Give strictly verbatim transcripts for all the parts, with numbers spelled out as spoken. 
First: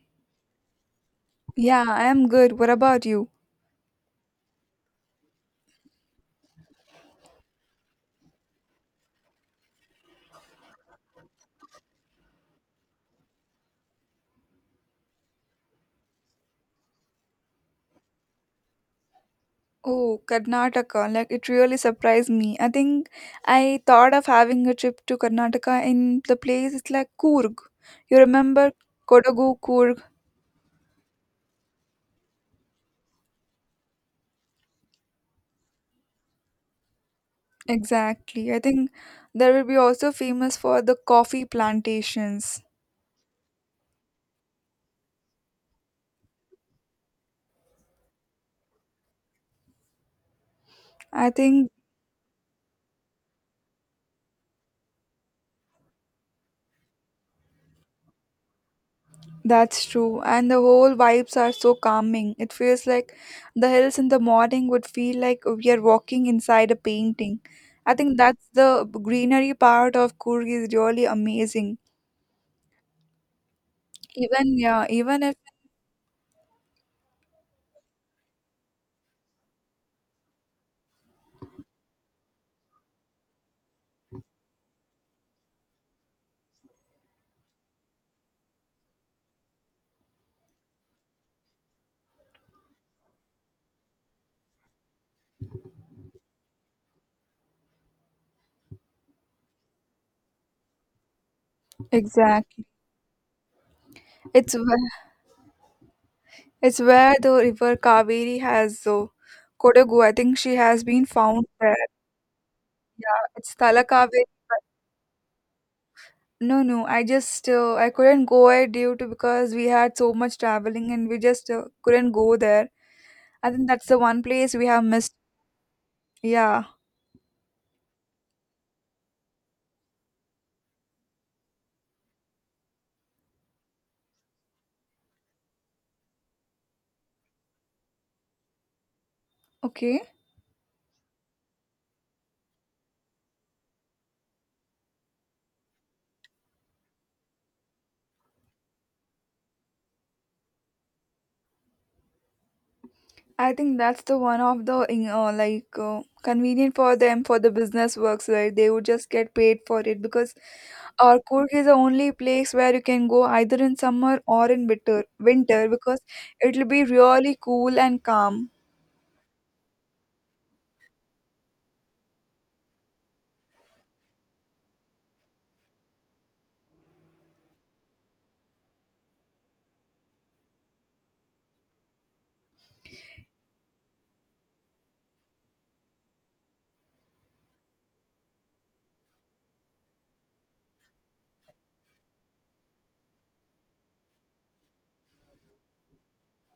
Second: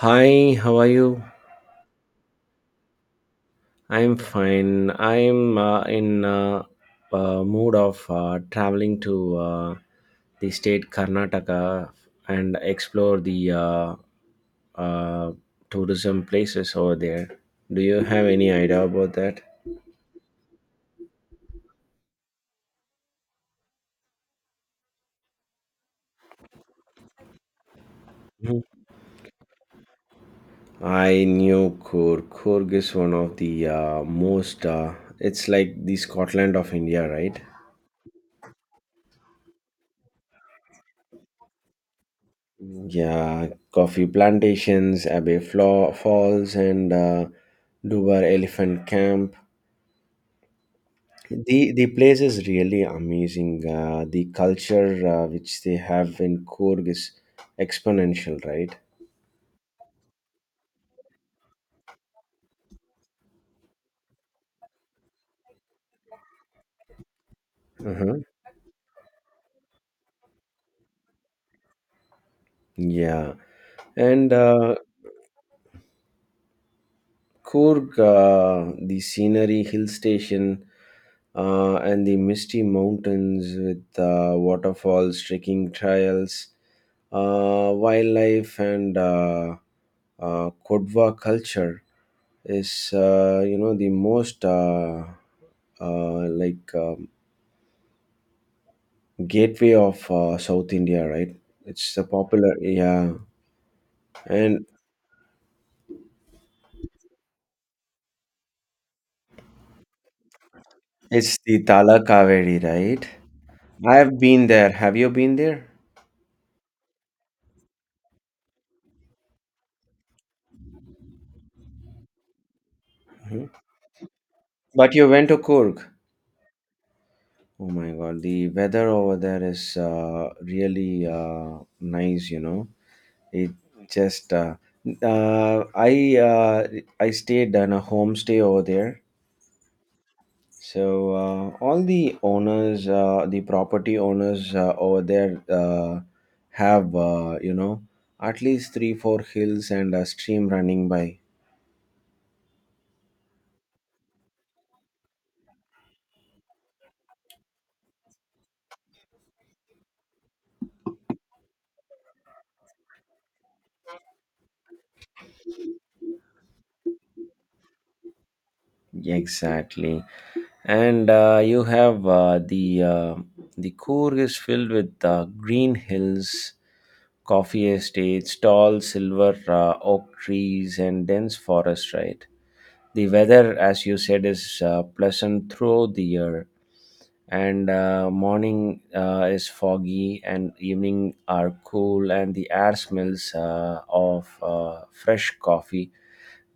Hi, how are you? Yeah, I am good. What about you? I'm fine. I'm uh, in uh, uh, mood of uh, traveling to uh, the state Karnataka and explore the uh, uh, tourism places over there. Do you have any idea about that? Oh, Karnataka. Like, it really surprised me. I think I thought of having a trip to Karnataka in the place. It's like Coorg. You remember Kodagu Coorg? I knew Coorg. Coorg is one of the uh, most. Uh, It's like the Scotland of India, right? Exactly. I think there will be also famous for the coffee plantations. Yeah, coffee plantations, Abbey Flaw Falls, and uh, Dubar Elephant Camp. I think The the place is really amazing. Uh, the culture uh, which they have in Coorg is exponential, right? that's true, and the whole vibes are so calming. It feels like the hills in the morning would feel like we are walking inside a painting. I Uh-huh. think that's the greenery part of Kurg is really amazing. Yeah, and Even uh, yeah, even if Coorg, uh, the scenery, hill station, uh, and the misty mountains with uh, waterfalls, trekking trails, uh, wildlife, and uh, uh, Kodwa culture is, uh, you know, the most uh, uh, like um, gateway of uh, South India, right? It's a popular, exactly, yeah. it's And where, it's where the river Kaveri has so Kodagu. I think she has been it's found the there. Tala Kaveri, right? Yeah, it's Thala I've Kaveri. been there. Have you been there? No, no, I just uh, I couldn't go there due to because we had so much traveling and we just uh, couldn't go there. I think that's the one place we have But you missed. went to Kurg. Yeah. Oh my God, the weather over there is uh, really uh, nice. You know, it just uh, uh, I uh, I stayed in a homestay over there. Okay. So, uh, all the owners, uh, the property owners uh, over there uh, have, uh, you know, at least three four hills and a stream running by. I think that's the one of the in- uh, like uh, convenient for them for the business works, right? They would just get paid for it because our Kurg is the only place where you can go either in summer or in winter, winter because it'll be really cool and calm. Yeah, exactly. And uh, you have uh, the uh, the core is filled with uh, green hills, coffee estates, tall silver uh, oak trees, and dense forest. Right. The weather, as you said, is uh, pleasant throughout the year, and uh, morning uh, is foggy and evening are cool, and the air smells uh, of uh, fresh coffee.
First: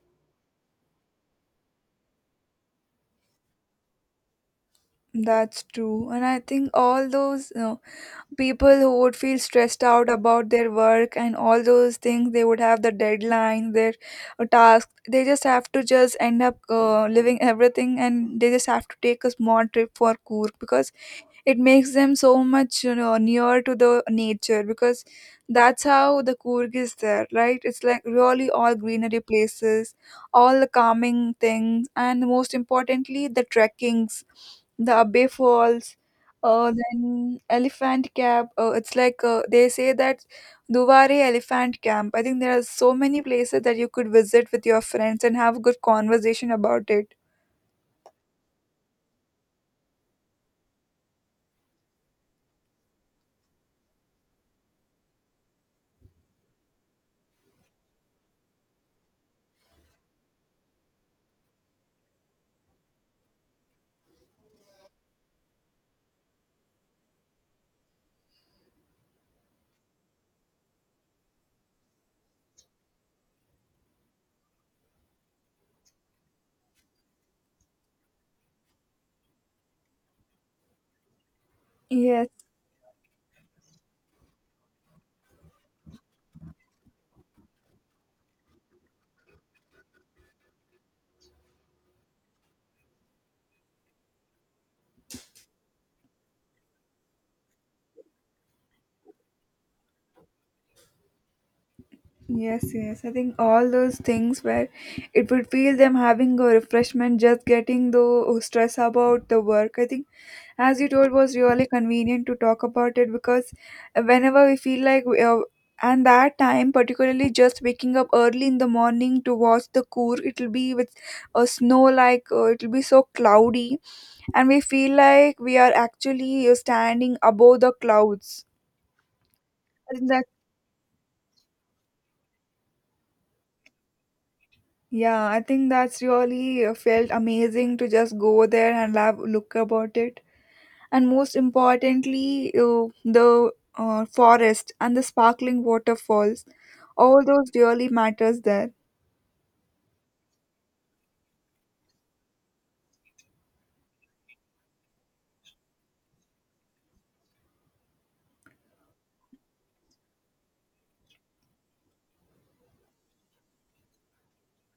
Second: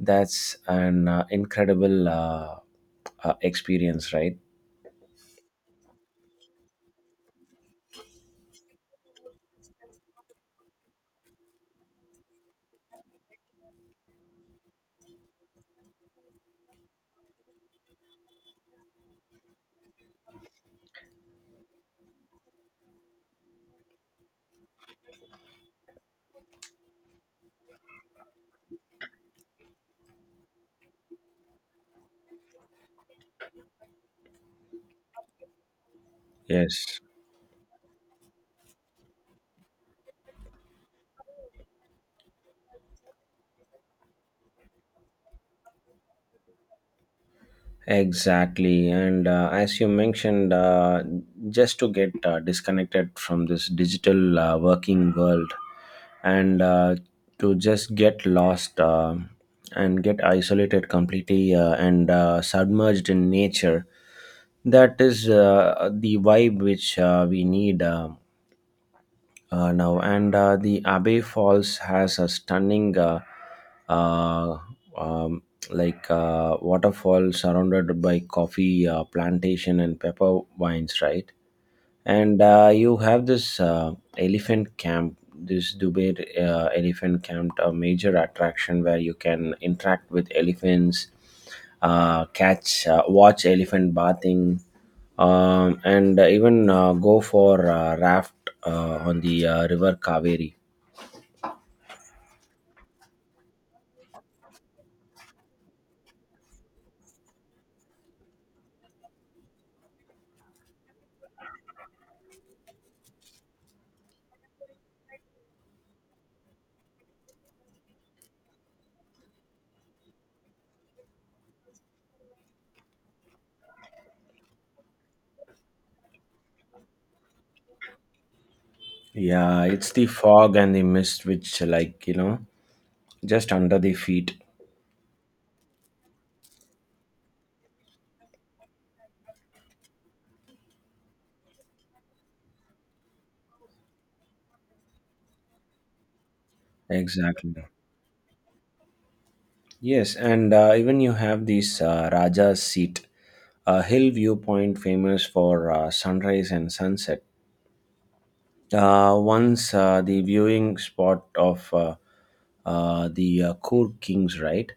That's an uh, incredible uh, uh, experience, right? That's true. And I think all those uh, people who would feel stressed out about their work and all those things they would have the deadline their uh, task they just have to just end up uh, living everything and they just have to take a small trip for coorg because it makes them so much you know near to the nature because that's how the Coorg is there right it's like really all greenery places all the calming things and most importantly the trekkings the Abbey Falls, uh, Yes. then Elephant Camp, uh, it's like uh, they say that Duwari Elephant Camp. I think there are so many places that you could visit with your friends and have a good conversation about it. Exactly. And uh, as you mentioned, uh, just to get uh, disconnected from this digital uh, working world, and uh, to just get lost uh, and get isolated completely, uh, and uh, submerged in nature. That is uh, the vibe which uh, we need. um uh, Now, and uh, the Abbey Falls has a stunning, uh, uh, um, like uh, waterfall surrounded by coffee uh, plantation and pepper vines, right? Yes. And uh, you have this uh, elephant camp, this Dubai uh, elephant camp, a major attraction where you can interact with elephants, uh, catch, uh, watch elephant bathing, um, and even uh, go for uh, raft uh, on the uh, river Kaveri. Yes, yes. I think all those things where it would feel them having a refreshment, just getting the stress about the work. I think, as you told, was really convenient to talk about it because whenever we feel like, we are, and that time, particularly just waking up early in the morning to watch the coor, it'll be with a snow like uh, it'll be so cloudy, and we feel like we are actually uh, standing above the clouds. Yeah, it's I the think that's fog and the mist which, like, you know, just under the feet. yeah, I think that's really uh, felt amazing to just go there and have a look about it. And most importantly, uh, the uh, forest and the sparkling waterfalls, all those Exactly. really matters there. Yes, and uh, even you have this uh, Raja's Seat, a hill viewpoint famous for uh, sunrise and sunset. Uh, once uh, the viewing spot of uh, uh, the uh, Kur kings, right?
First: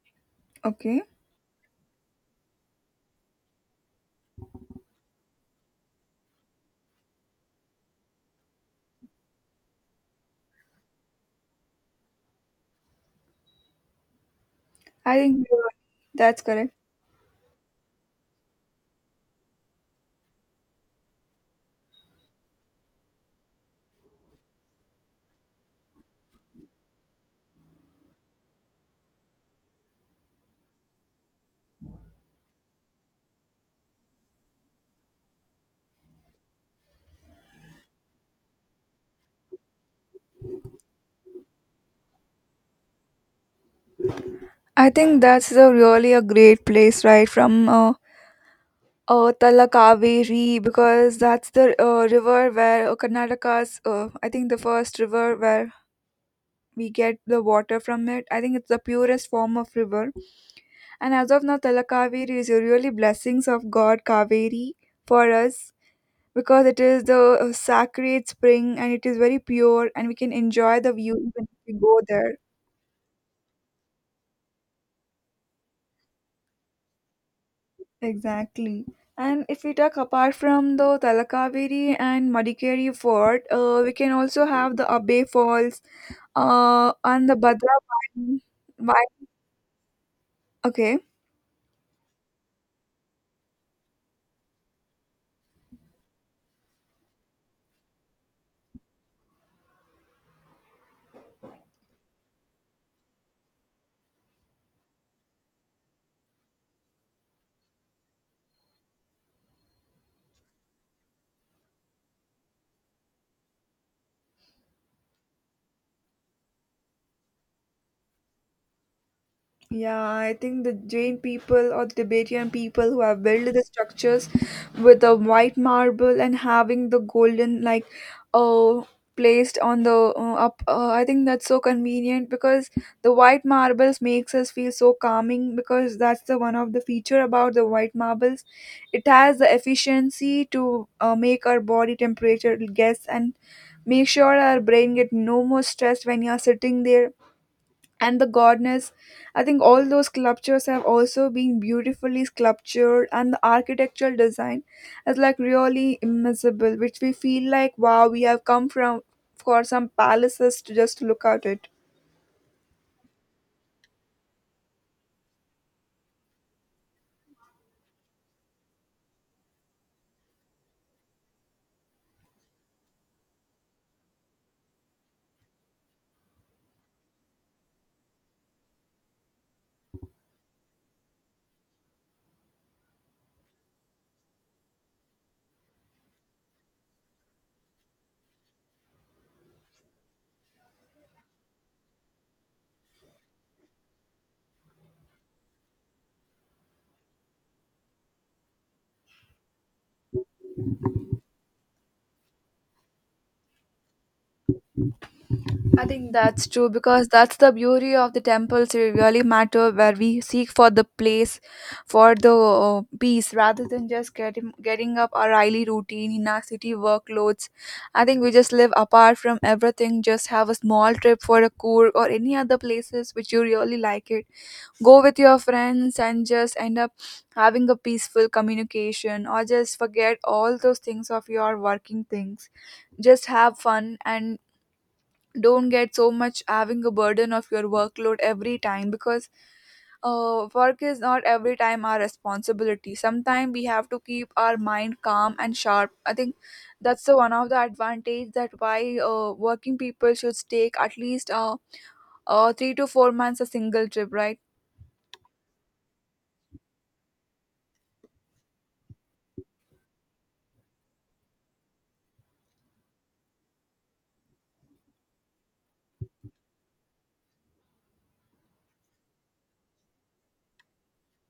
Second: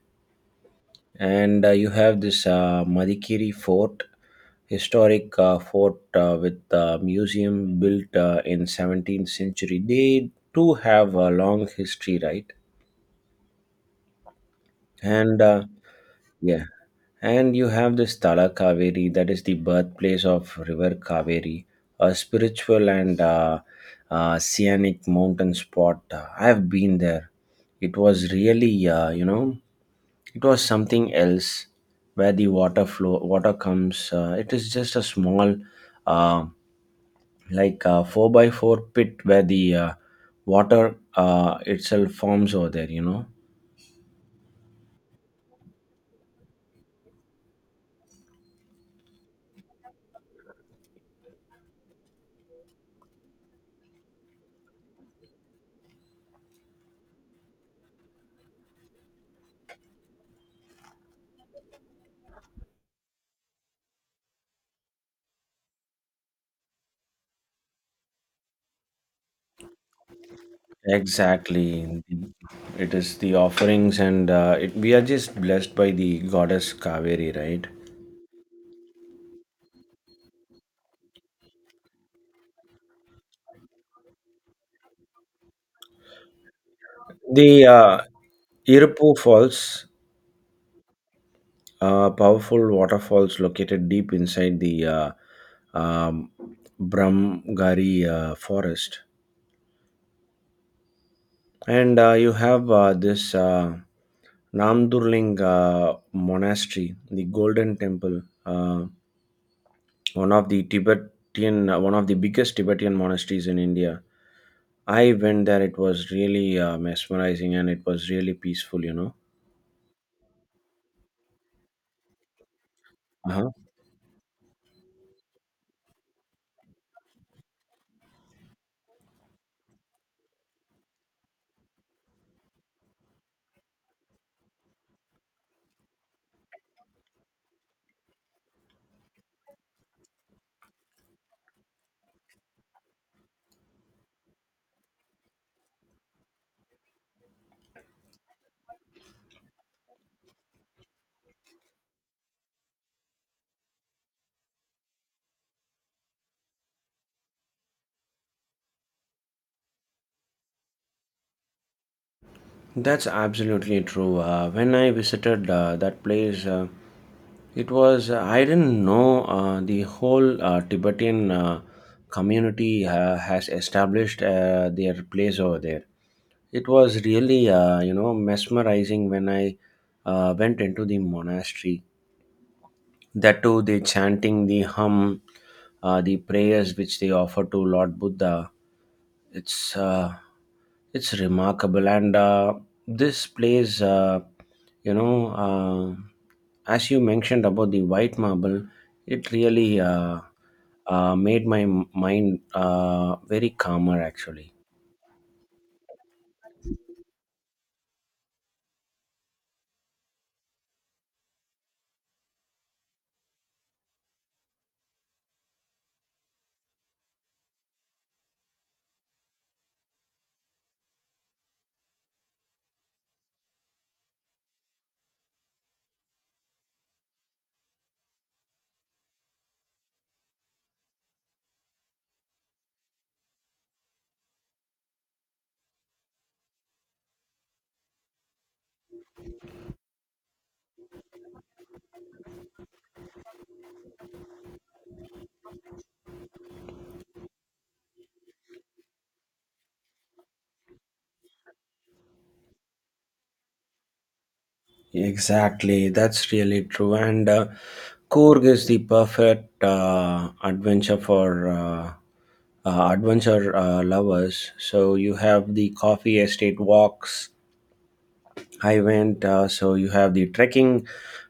Okay, And uh, you have this uh, Madikeri Fort, historic uh, fort uh, with a museum built uh, in seventeenth century. They too have a long history, right? I And think uh, you're- that's yeah, correct. and you have this Tala Kaveri, that is the birthplace of River Kaveri, a spiritual and uh, uh, scenic mountain spot. Uh, I have been there. It was really, uh, you know, it was something else, where the water flow water comes. Uh, it is just a small, uh, like a four by four pit, where the uh, water uh, itself forms over there, you know. I think that's a really a great place, right? From uh, uh, Talakaveri because that's the uh, river where uh, Karnataka's, uh, I think the first river where we get the water from it. I think it's the purest form of river. And as of now, Talakaveri is really blessings of God Kaveri for us because it is the uh, sacred spring and it is very pure and we can enjoy the view even if we go Exactly. there. It is the offerings, and uh, it, we are just blessed by the goddess Kaveri, right? Exactly. And if we talk apart from the Talakaveri and Madikeri Fort, uh, we can also have the Abbey Falls uh, and the The Bhadra uh, Valley. Irpu Why- Falls, Okay. Uh, powerful waterfalls located deep inside the uh, um, Brahmgari uh, forest. And uh, you have uh, this uh, Namdurling uh, monastery, the Golden Temple, uh, one of the Tibetan, uh, one of the biggest Tibetan monasteries in India. I went there. It was really uh, mesmerizing, and it was really peaceful, you know. Yeah, I think the Jain people or the Tibetan people who have Uh-huh. built the structures with the white marble and having the golden like uh placed on the uh, up uh, I think that's so convenient because the white marbles makes us feel so calming because that's the one of the feature about the white marbles. It has the efficiency to uh, make our body temperature guess and make sure our brain get no more stressed when you are sitting there and the goddess. I think all those sculptures have also been beautifully sculptured and the architectural design is like really immersible which we feel like wow, we have come from for some palaces to just look at it. That's absolutely true. Uh, when I visited uh, that place, uh, it was, uh, I didn't know uh, the whole uh, Tibetan uh, community uh, has established uh, their place over there. It was really, uh, you know, mesmerizing, when I uh, went into the monastery. That too, the chanting, the hum, uh, the prayers which they offer to Lord Buddha. It's uh, it's remarkable. And uh, this plays, uh, you know, uh, as you mentioned about the white marble, it really uh, uh, made my m- mind uh, very calmer actually. I think that's true because that's the beauty of the temples they really matter where we seek for the place for the uh, peace rather than just getting getting up our daily routine in our city workloads. I think we just live apart from everything, just have a small trip for a cool or any other places which you really like it. Go with your friends and just end up having a peaceful communication or just forget all those things of your working things, just have fun and don't get so much having a burden of your workload every time because uh, work is not every time our responsibility. Sometimes we have to keep our mind calm and sharp. I think that's the one of the advantage that why uh, working people should take at least uh, uh, three to four months a single trip, right? Exactly, that's really true. And uh, Korg is the perfect uh, adventure for uh, uh, adventure uh, lovers. So you have the coffee estate walks. I went. Uh, so you have the trekking,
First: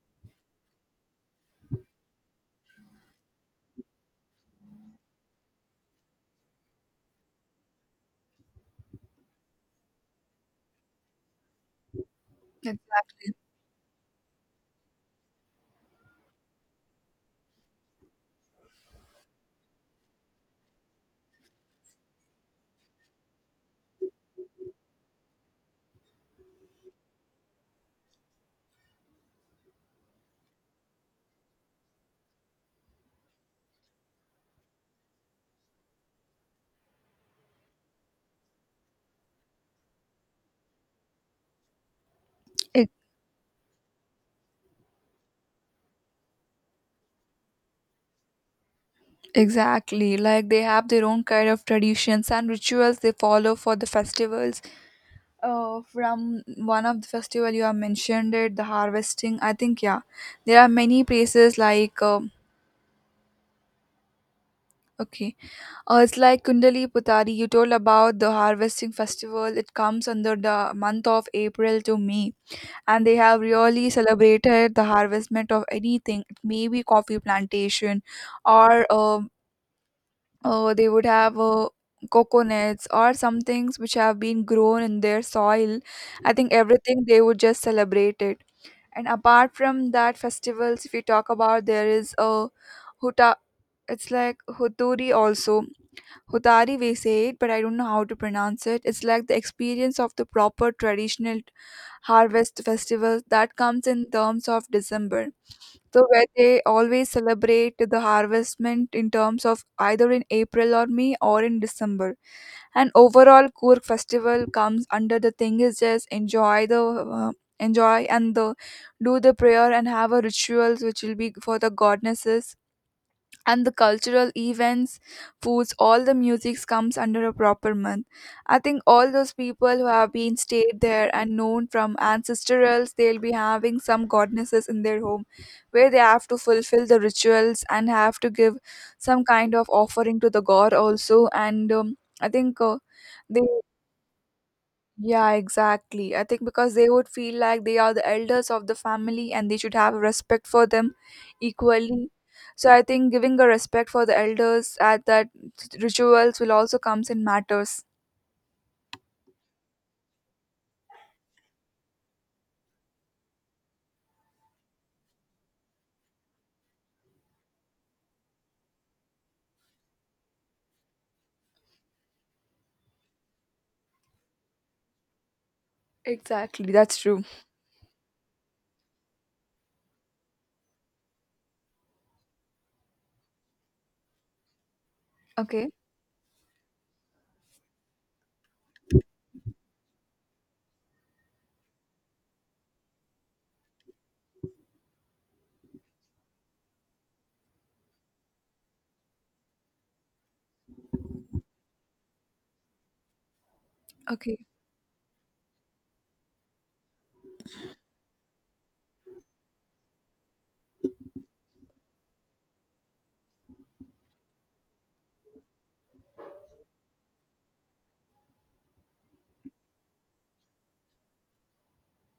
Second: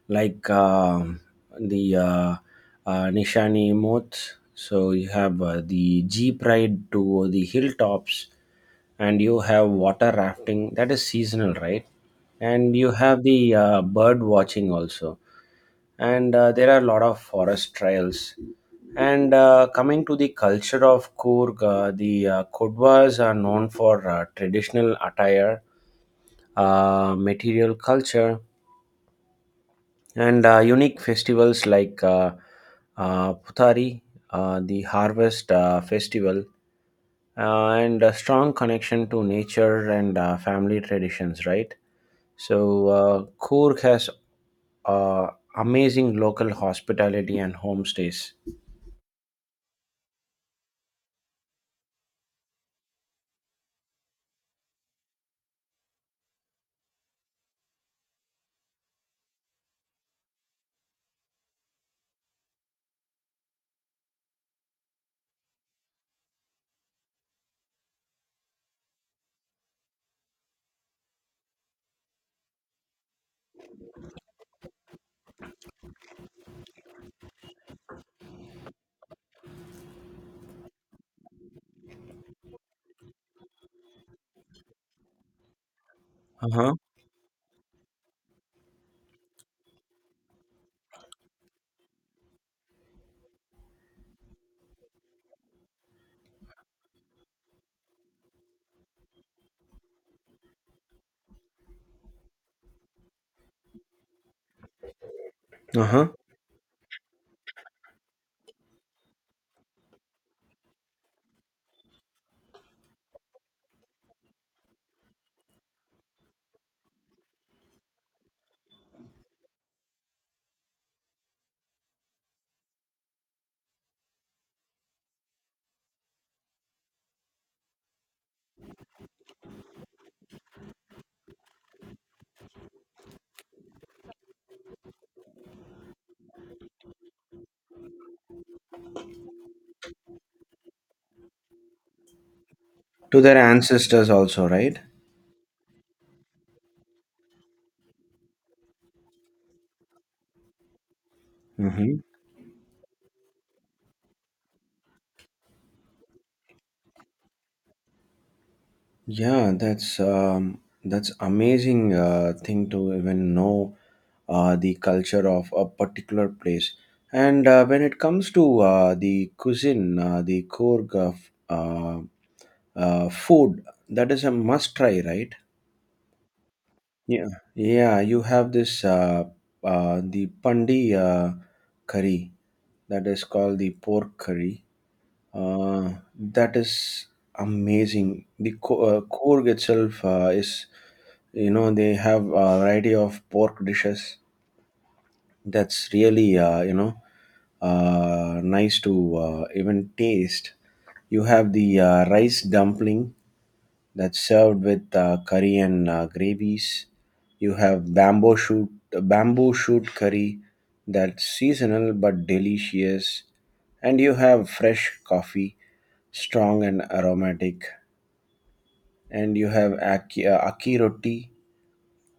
like um the uh, uh, Nishani Moth. So you have uh, the jeep ride to the hilltops, and you have water rafting that is seasonal, right? And you have Exactly. the uh, bird watching also, and uh, there are a lot of forest trails. And uh, coming to the culture of Kurg, uh, the uh, Kodwas are known for uh, traditional attire, uh, material culture, and uh, unique festivals like uh, uh, Puthari, uh, the Harvest uh, Festival, uh, and a strong connection to nature and uh, family traditions, right? E- So, uh, Coorg has uh, amazing local hospitality and homestays. exactly, like they have their own kind of traditions and rituals they follow for the festivals. Uh, from one of the festival you have mentioned it the harvesting, I think, yeah, there are many places like um okay, uh, it's like kundali putari. You told about the harvesting festival. It comes under the month of April to May, and they have really celebrated the harvestment of anything. It may be coffee plantation or uh, uh, they would have uh, coconuts or some things which have been grown in their soil. I Uh think huh. everything they would just celebrate it. And apart from that festivals, if we talk about, there is a huta, it's like huturi also, hutari, we say it, but I don't know how to pronounce it. It's like the experience of the proper traditional harvest festival that comes in terms of December. Uh So huh. where they always celebrate the harvestment in terms of either in April or May or in December. And overall Kurk festival comes under the thing is just enjoy the uh, enjoy and the do the prayer and have a rituals which will be for the goddesses and the cultural events, foods, all the music comes under a proper month. I think all those people who have been stayed there and known from ancestrals, they'll be having some goddesses in their home where they have to fulfill the rituals and have to give some kind of offering to the god also. And um, I think uh, To their they, ancestors also, right? yeah, exactly. I think because they would feel like they are the elders of the family and they should have respect for them Mm-hmm. equally. So I think giving a respect for the elders at that rituals will also comes in matters. Yeah, that's um, that's amazing uh, thing to even know uh, the culture of a particular place. And uh, when it comes to uh, the cuisine, uh, the Korg of, uh, uh, food, that is a must try, right? Exactly, that's true. Yeah, yeah. You have this uh, uh, the pandi uh, curry, that is called the pork curry. Okay, Uh, that is amazing. The co- uh, Coorg itself uh, is, you know, they have a variety of pork dishes. That's really, uh, you know, uh, nice to uh, even taste. You have the uh, rice dumpling, that's okay. served with uh, curry and uh, gravies. You have bamboo shoot bamboo shoot curry, that's seasonal but delicious, and you have fresh coffee, strong and aromatic, and you have aki, uh, aki roti,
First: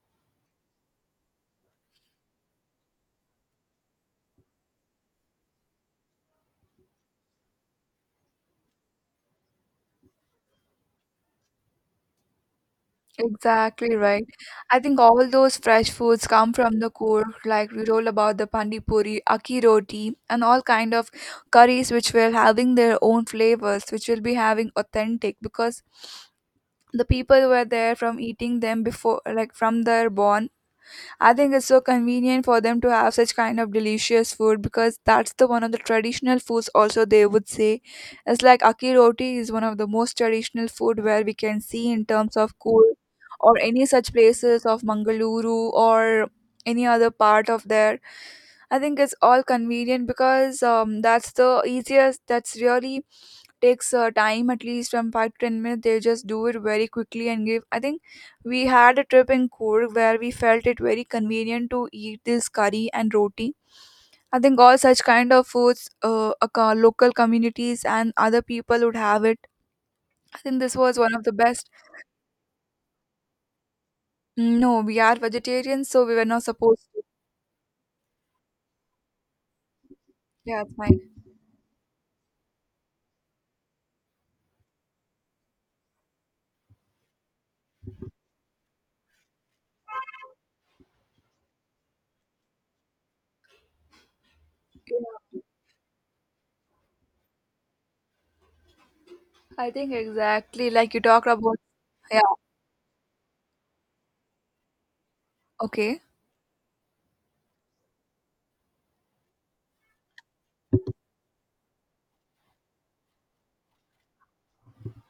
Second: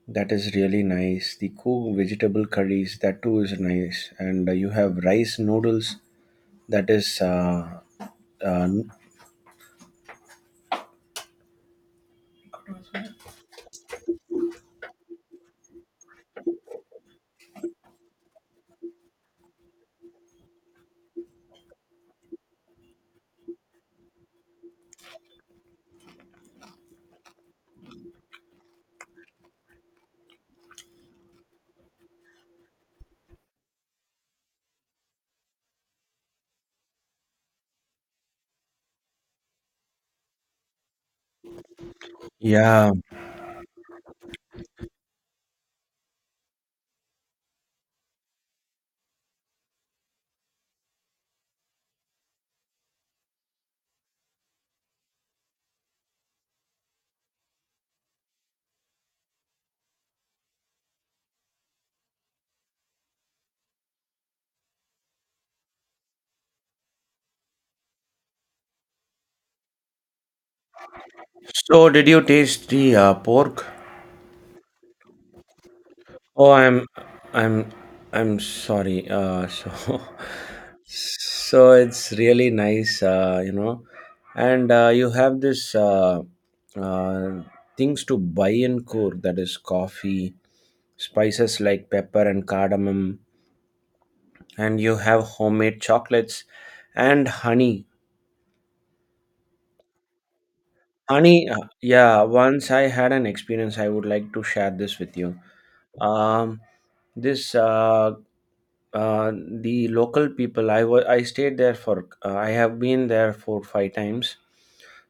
that is really nice. The cooked vegetable curries, that too is nice, and uh, you have rice noodles. That is. Uh, uh, Exactly right. I think all those fresh foods come from the core, like we roll about the pani puri, aki roti, and all kind of curries which will having their own flavors, which will be having authentic because the people were there from eating them before like from their born. I think it's so convenient for them to have such kind of delicious food because that's the one of the traditional foods also they would say. It's like aki roti is one of the most traditional food where we can see in terms of yeah. cool or any such places of mangaluru or any other part of there. I think it's all convenient because um, that's the easiest. That's really takes uh, time at least from five to ten minutes. They just do it very quickly and give. I think we had a trip in Kurg where we felt it very convenient to eat this curry and roti. I think all such kind of foods, uh, aco- local communities and other people would have it. I think this was one of the best. So, did you taste the uh, pork? No, we are vegetarians, so we were not Oh, I'm, supposed to. I'm, I'm sorry. Uh, so, Yeah, it's fine. So it's really nice, uh, you know, and uh, you have this uh, uh, things to buy in Coorg: that is coffee, spices like pepper and cardamom, and you Yeah, have homemade chocolates and honey. I think exactly like you talked Honey, about. uh, yeah, Yeah. once I had an experience, I would like to share this with you. Okay. Um, this uh, uh, the local people. I wa- I stayed there for. Uh, I have been there for five times.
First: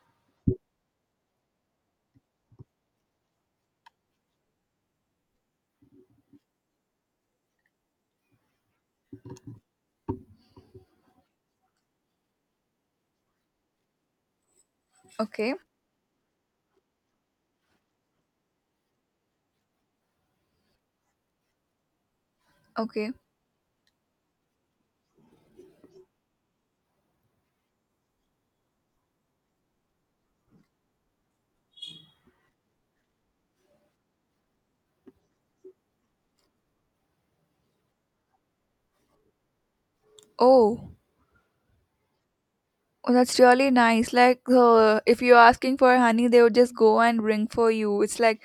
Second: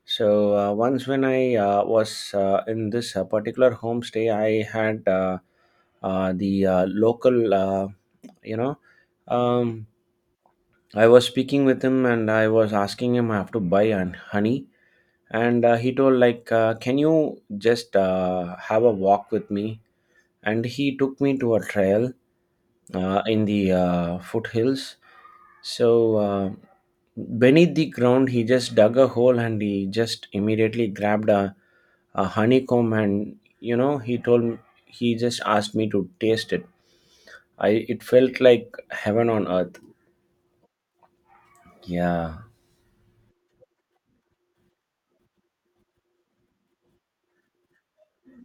So, uh, once when I uh, was uh, in this uh, particular homestay, I had, uh, uh, the uh, local, Uh, you know, um, I was speaking with him, and I was asking him, I have to buy an honey, Okay. and uh, he told like, uh, can you just uh, have a walk with me? And he took me to a trail Okay. uh, in the uh, foothills. So, uh, beneath the ground, he just dug a hole, and he just immediately grabbed a, a honeycomb, and you know, he told me, he just asked me to taste it. I, it felt like heaven on earth. Oh, Yeah. oh, that's really nice. Like, uh, if you're asking for honey, they would just go and bring for you. It's like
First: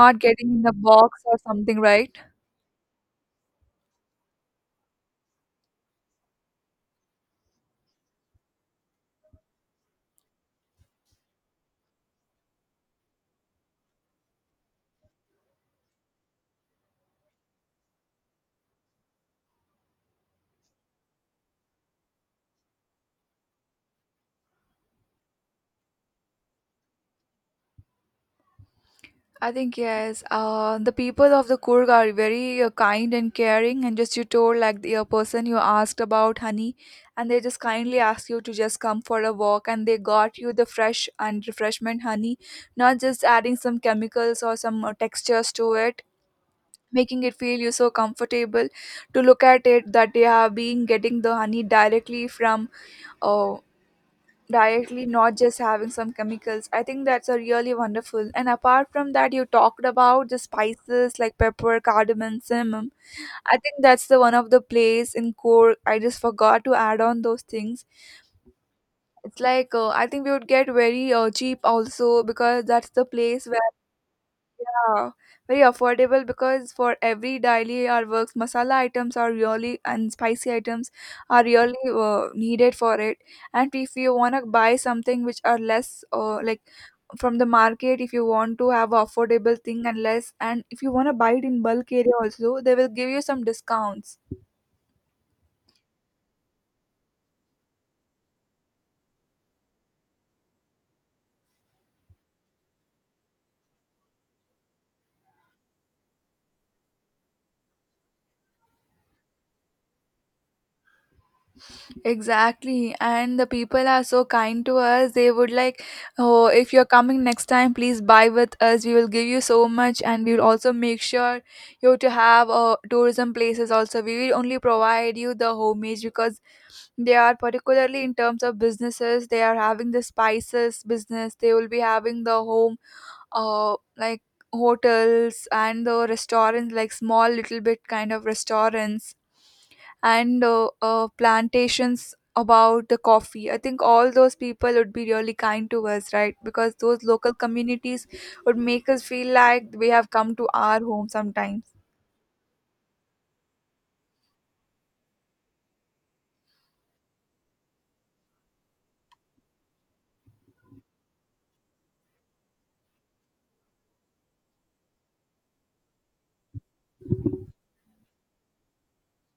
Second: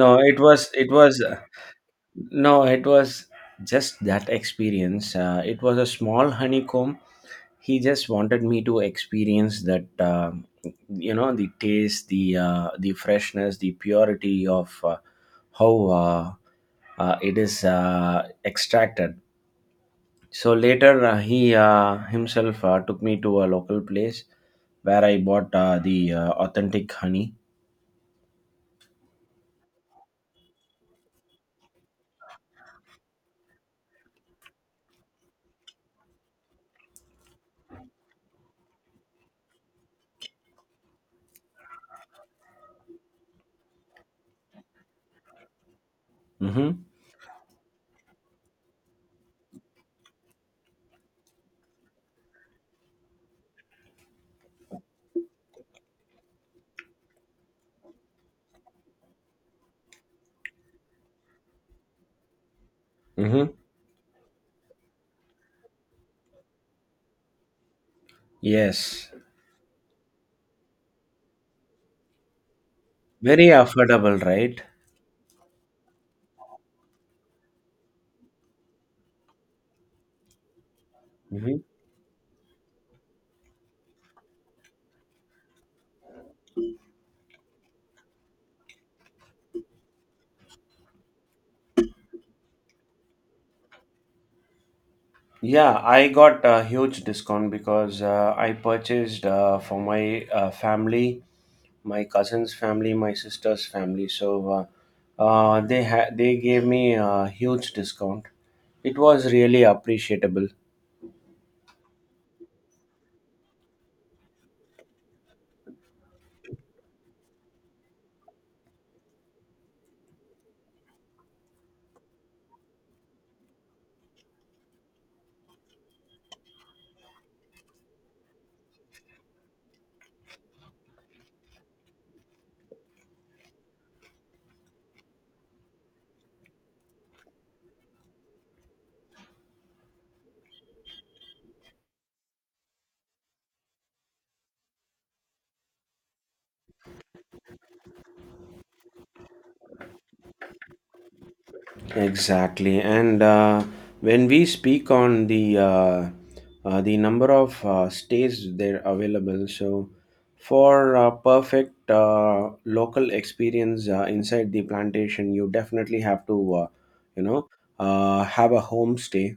no it getting in was a it box was or something, right? no It was just that experience. Uh, it was a small honeycomb. He just wanted me to experience that, uh, you know, the taste, the uh, the freshness, the purity of, uh, how uh, uh, it is uh, extracted. So later, uh, he uh, himself uh, took me to a local place where I bought uh, the uh, authentic honey. I think yes. Uh, the people of the Kurg are very uh, kind and caring, and just you told like the uh, person you asked about honey, and they just kindly ask you to just come for a walk, and they got you the fresh and refreshment honey, not just adding some chemicals or some uh, textures to it Mm-hmm. making it feel you so comfortable to look at it that they are being getting the honey directly from uh, directly not just having some chemicals. I think that's a really wonderful and apart from that you talked about the spices like pepper, cardamom, cinnamon. Mm-hmm. I think that's the one of the place in core. I just forgot to add on those things. Yes. It's like uh, I think we would get very uh, cheap also because that's the Very place where. affordable, right? Yeah, very affordable because for every daily our works, masala items are really and spicy items are Mm-hmm. really uh, needed for it. And if you want to buy something which are less uh, like from the market, if you want to have affordable thing and less, and if you want to buy it in bulk area also, they will give you some discounts. Yeah, I got a huge discount because uh, I purchased uh, for my uh, family, my cousin's family, my sister's family. So uh, uh, they ha- they gave me a huge discount. It was really appreciable. Exactly, and the people are so kind to us. They would like, oh, if you're coming next time, please buy with us. We will give you so much, and we will also make sure you to have uh, tourism places. Also, we will only provide you the homage because they are particularly in terms of businesses. They are having the spices business. They will be having the home, uh, like hotels and the restaurants, like small little bit kind of restaurants and uh, uh, plantations about the coffee. I think all those people would be really kind to us, right? Because those local communities would make us feel like we have come to our home sometimes. Exactly, and uh, when we speak on the uh, uh, the number of uh, stays they're available, so for uh, perfect uh, local experience uh, inside the plantation, you definitely have to, uh, you know, uh, have a homestay.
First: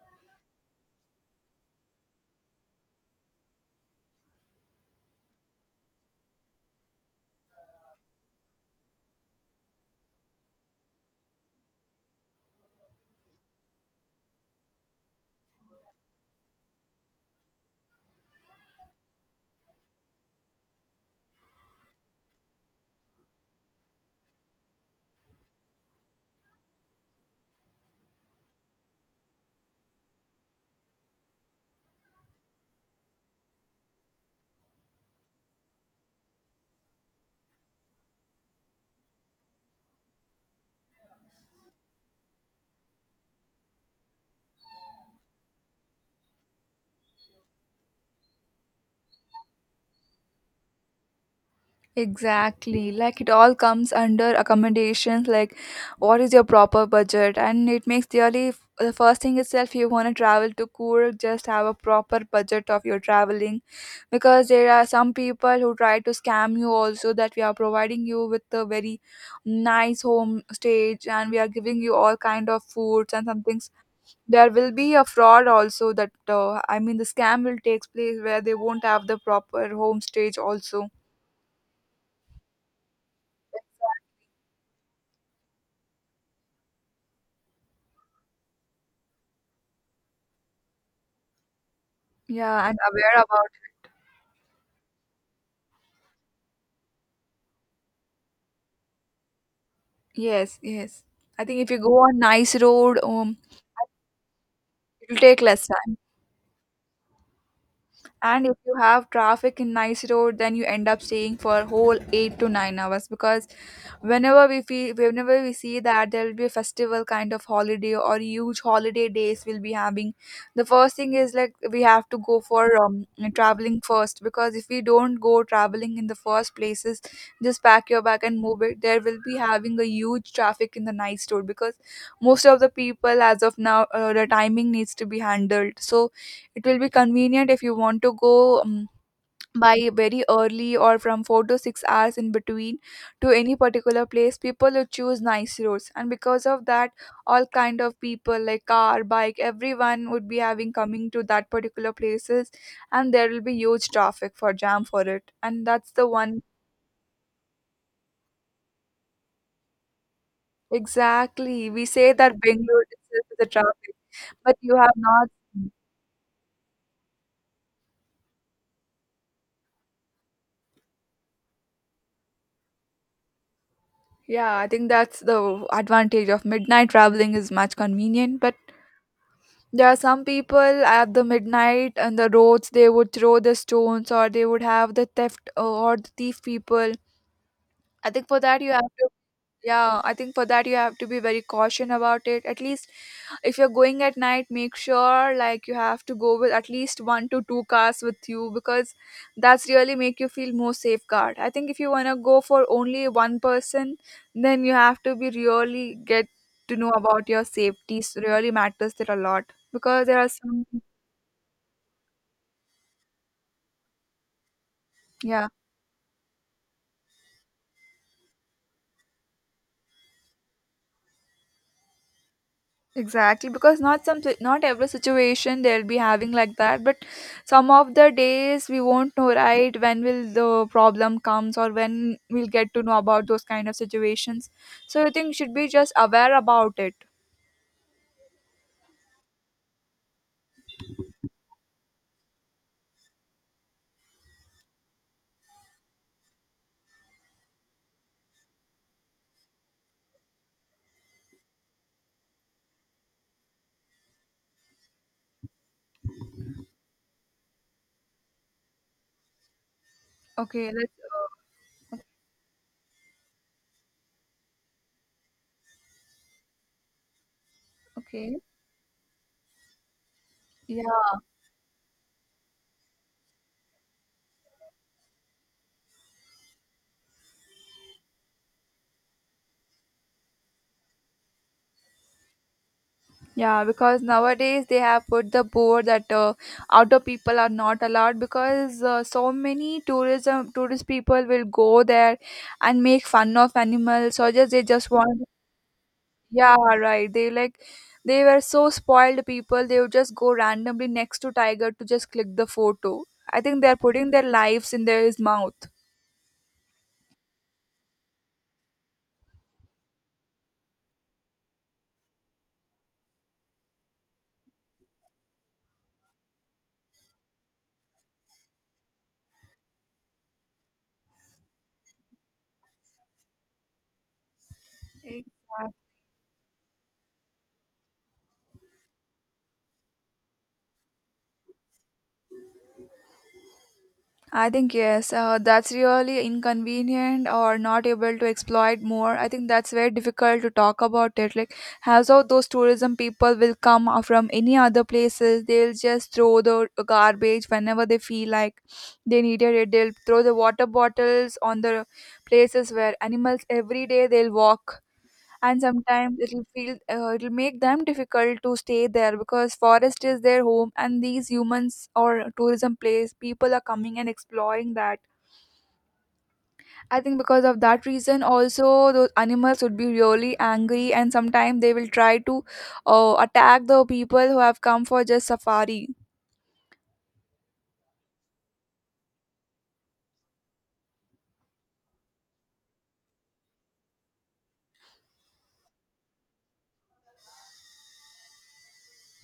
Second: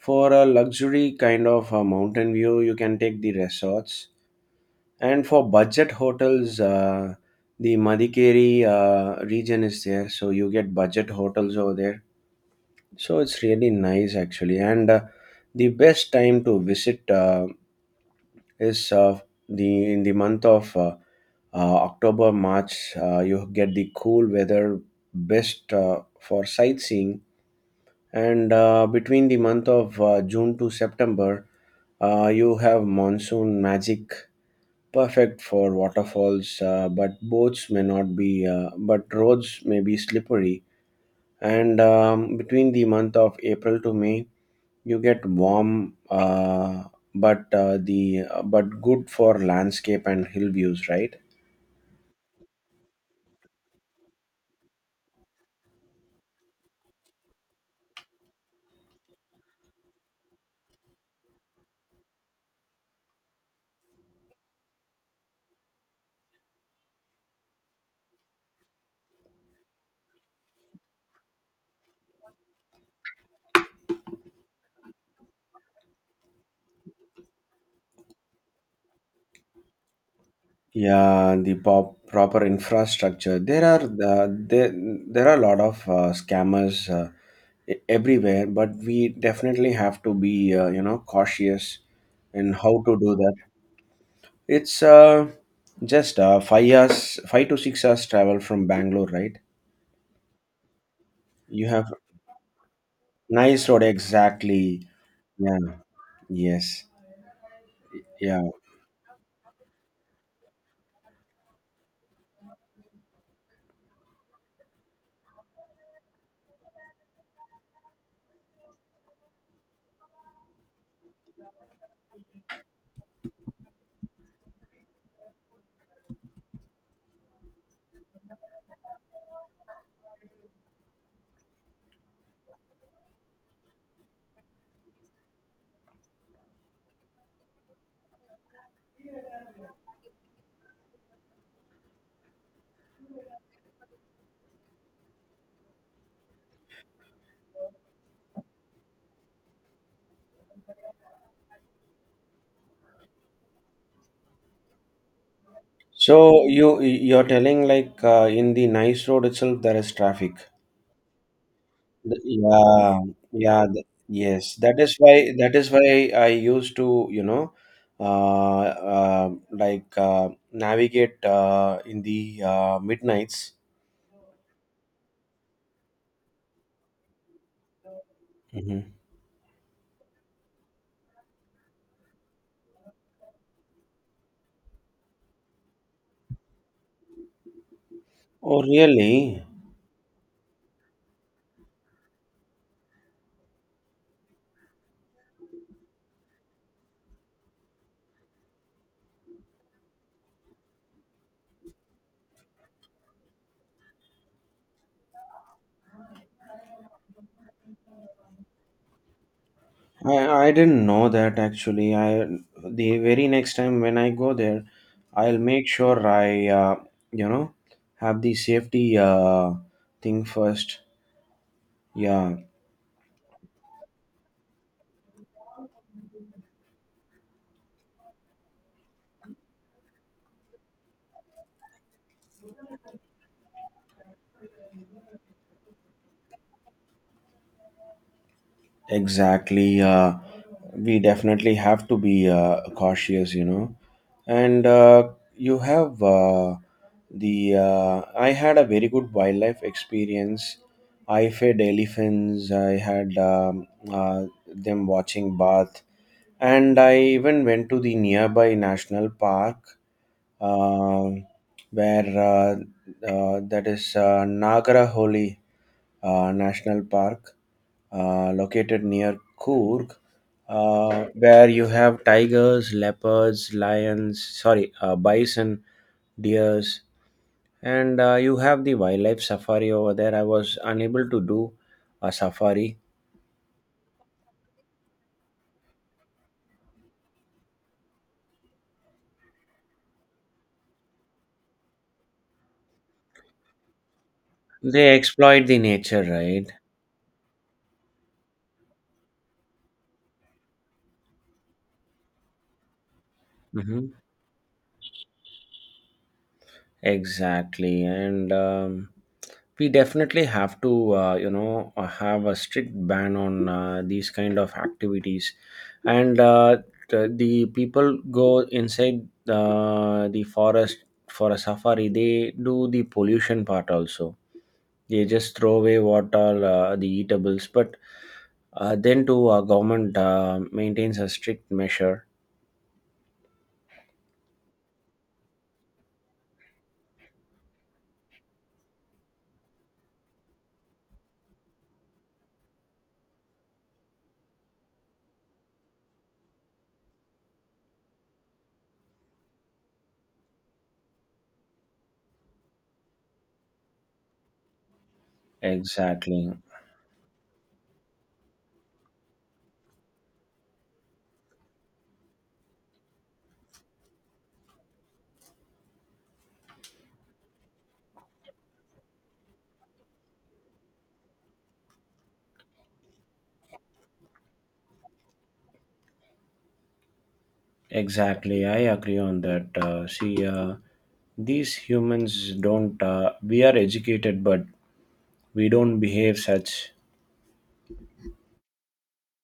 For a luxury kind of uh, mountain view, you can take the resorts, and for budget hotels, uh, the Madikeri uh, region is there, so you get budget hotels over there. So it's really nice actually, and uh, the best time to visit uh, is uh, the in the month of uh, uh, October, March. Uh, you get the cool weather, best uh, for sightseeing, and uh, between the month of uh, June to September, uh, you have monsoon magic, perfect for waterfalls. Uh, but boats may not be, uh, but roads may be slippery. And um, Between the month of April to May you get warm, uh, but uh, the but good for landscape and hill views, right? Exactly. Like it all comes under accommodations, like what is your proper budget? And it makes really the first thing itself you want to travel to cool? Just have a proper budget of your traveling because there are some people who try to scam you also that we are providing you with a very nice home stage and we are giving you all kind of foods and some things. There will be a fraud also that uh, I mean the scam will takes place where they won't have the proper home stage also. Yeah, the pop, proper infrastructure. there are the, there, there are a lot of uh, scammers uh, e- everywhere, but we definitely have to be, uh, you know, cautious in Yeah, how I'm to aware do that. about. It's uh, just uh, five hours five to six hours travel from Bangalore, right? Yes, yes, I think You if you have go on nice road, um, nice road, exactly. it will take Yeah, less time. yes, yeah. And if you have traffic in nice road then you end up staying for whole eight to nine hours because whenever we feel whenever we see that there will be a festival kind of holiday or huge holiday days we'll be having. The first thing is like we have to go for um, traveling first because if we don't go traveling in the first places just pack your bag and move it there will be having a huge traffic in the night store because most of the people as of now uh, the timing needs to be handled. So it will be convenient if you want to go um, by very early or from four to six hours in between to any particular place. People would choose nice roads, and because of that, all kind of people like car, bike, everyone would be having coming to that particular places, and there will be huge traffic for jam for it. And that's the one. So you you're telling like, uh, in the nice road itself there is traffic. Exactly, we say Th- that Bangalore Yeah, itself is the yeah, th- traffic, yes. but you That is have why not. that is why I used to, you know, uh, uh, like, uh, navigate, uh, in the uh, midnights. Yeah, I think that's the advantage of midnight traveling is much convenient, but Hmm. there are some people at the midnight on the roads, they would throw the stones or they would have the theft uh, or the thief people. I think for Oh, that you have. really? Yeah, I think for that you have to be very cautious about it. At least if you're going at night make sure like you have to go with at least one to two cars with you because that's really make you feel more safeguard. I think if you want to go for only one person then you have to be really get to know about your safety, so really matters there a lot because there I are I some. didn't know that actually. I, the very next time when I go there, I'll Yeah. make sure I, uh, you know, have the safety, uh, thing first. Yeah. Exactly, because not some si-, not every situation they'll be having like that, but some of the days we won't know right when will the problem comes or when we'll get to know about those kind of situations. So I think you should be just aware about it. Exactly. Uh, we definitely have to be, uh, cautious, you know. And uh, you have uh, the. Uh, I had a very good wildlife experience. I fed elephants. I had um, uh, them watching bath, and I even went to the nearby national park, Okay, let's. uh, where uh, uh, that is, uh, Nagara uh, National Park, Uh, uh, okay. located near Coorg, Yeah, uh, where you have tigers, leopards, lions, sorry, uh, bison, deers, and uh, you have the wildlife safari over there. I was unable to do a safari. yeah, because nowadays they have put the board that uh, outdoor people are not allowed because uh, so many tourism tourist people will go there and make fun of animals or just they just They want. exploit the nature, right? Yeah, right. They like they were so spoiled people. They would just go randomly next to tiger to just click the photo. I think they are Hmm. putting their lives in their his mouth. Exactly, and um, we definitely have to, uh, you know, uh, have a strict ban on uh, these kind of activities, and uh, the, the people go inside uh, the forest for a safari. They do the pollution part also. They Exactly. just throw away what are uh, the eatables, but uh, then too, our government uh, maintains a strict measure. I think yes, uh, that's really inconvenient or not able to exploit more. I think that's very difficult to talk about it. Like, as all those tourism people will come uh, from any other places, they'll just throw the garbage whenever they feel like they needed it. They'll throw the water bottles on the places where animals every day they'll walk and sometimes Exactly. it'll feel uh, it'll make them difficult to stay there because forest is their home and these humans or tourism place people are coming and exploring that. I think because of that reason also those animals would be really angry and sometimes they will try to uh, attack the people who have come for just safari Exactly, I agree on that. Uh, see, uh, these humans don't, uh, we are educated, but we don't behave such.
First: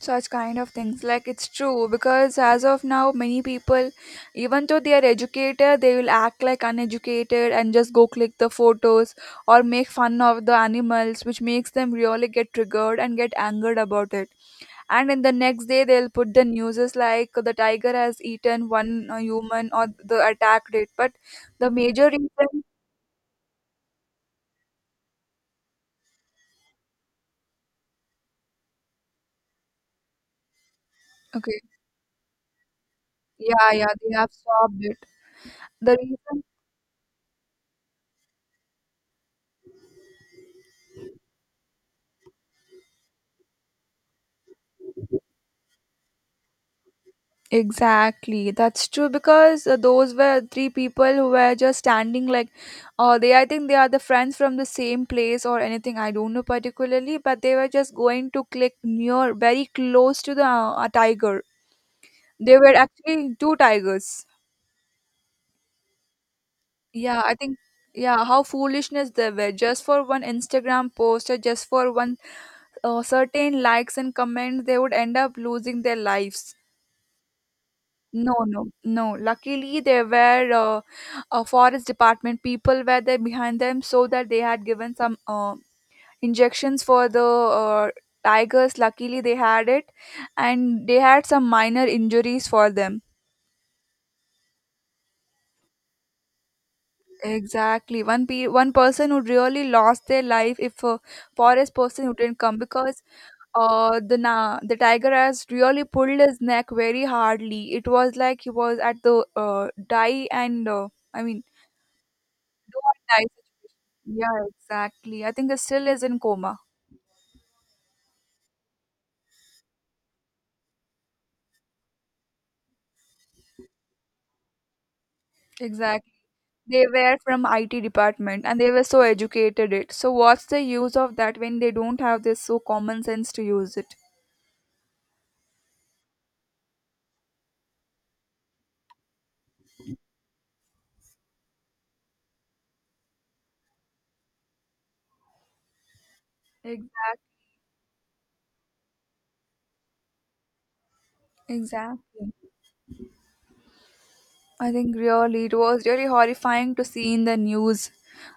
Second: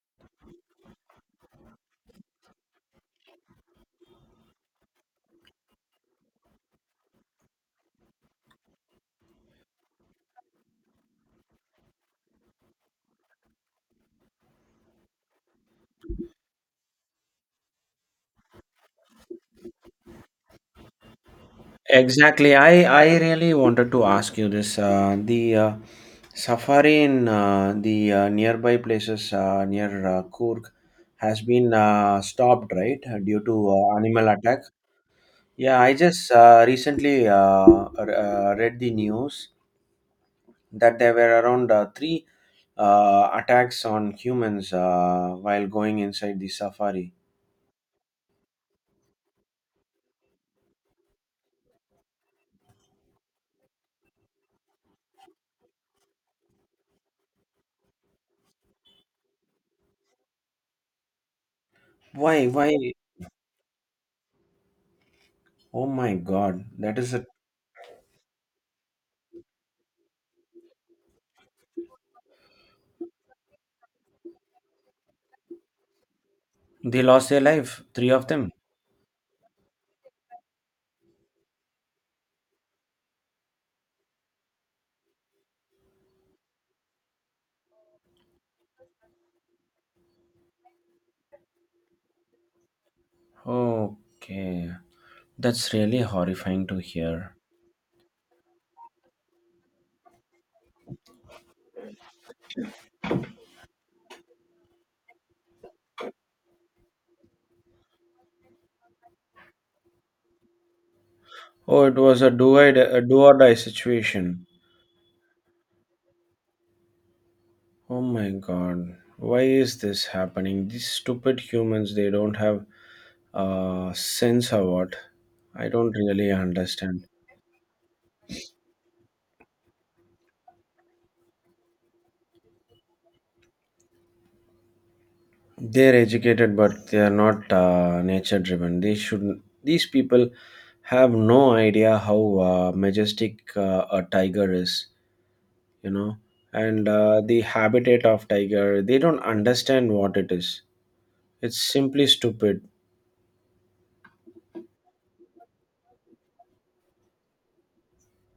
such kind of things. Like it's true because as of now many people even though they are educated they will act like uneducated and just go click the photos or make fun of the animals which makes them really get triggered and get angered about it. And in the next day they'll put the newses like the tiger has eaten one uh, human or the attack date, but the major Exactly. reason. I i really wanted to ask you this, uh, the uh, safari in uh, the uh, nearby places uh, near uh, Kurg has Okay. been uh, stopped, right? Due to Yeah, yeah, uh, they animal have attack. stopped it. Yeah, The I just reason. uh, recently, uh, r- uh, read the news that there were around, uh, three uh, attacks on humans uh, while going inside the safari. Exactly, that's true because uh, those were three people who were just standing like, uh, they I think they are the friends from the same place or anything I don't know particularly, but they were just going to click near very close to the uh, tiger. Why, They were why? actually two tigers. Oh my god, that is Yeah, a— I think yeah, how foolishness they were just for one Instagram post or just for one uh, certain likes and comments, they would end up losing their lives. They lost their life, three of No, them. no, no. Luckily, there were uh, a forest department people were there behind them, so that they had given some uh, injections for the uh, tigers. Luckily, they had it, and they had some minor injuries for them. Okay, that's really horrifying to hear. Exactly, one pe one person would really lost their life if a forest person wouldn't come because uh the na the tiger has really pulled his neck very hardly. It was like he was at the uh die and uh, I mean Oh, it was a do I do or a do die or die situ-. Yeah, situation. exactly. I think it still is in coma. Oh my god, why is this happening? These stupid humans, they don't have, uh, sense or what? I don't Exactly. really They understand. were from I T department and they were so educated it. So what's the use of that when they don't have this so common sense to use it? They're educated, but they are not, uh, nature driven. They should. These people have no idea how, uh, majestic uh, a tiger is. You know, and uh, Exact. the habitat of tiger they don't understand what it is. It's simply Exactly. stupid. I think really it was really horrifying to see in the news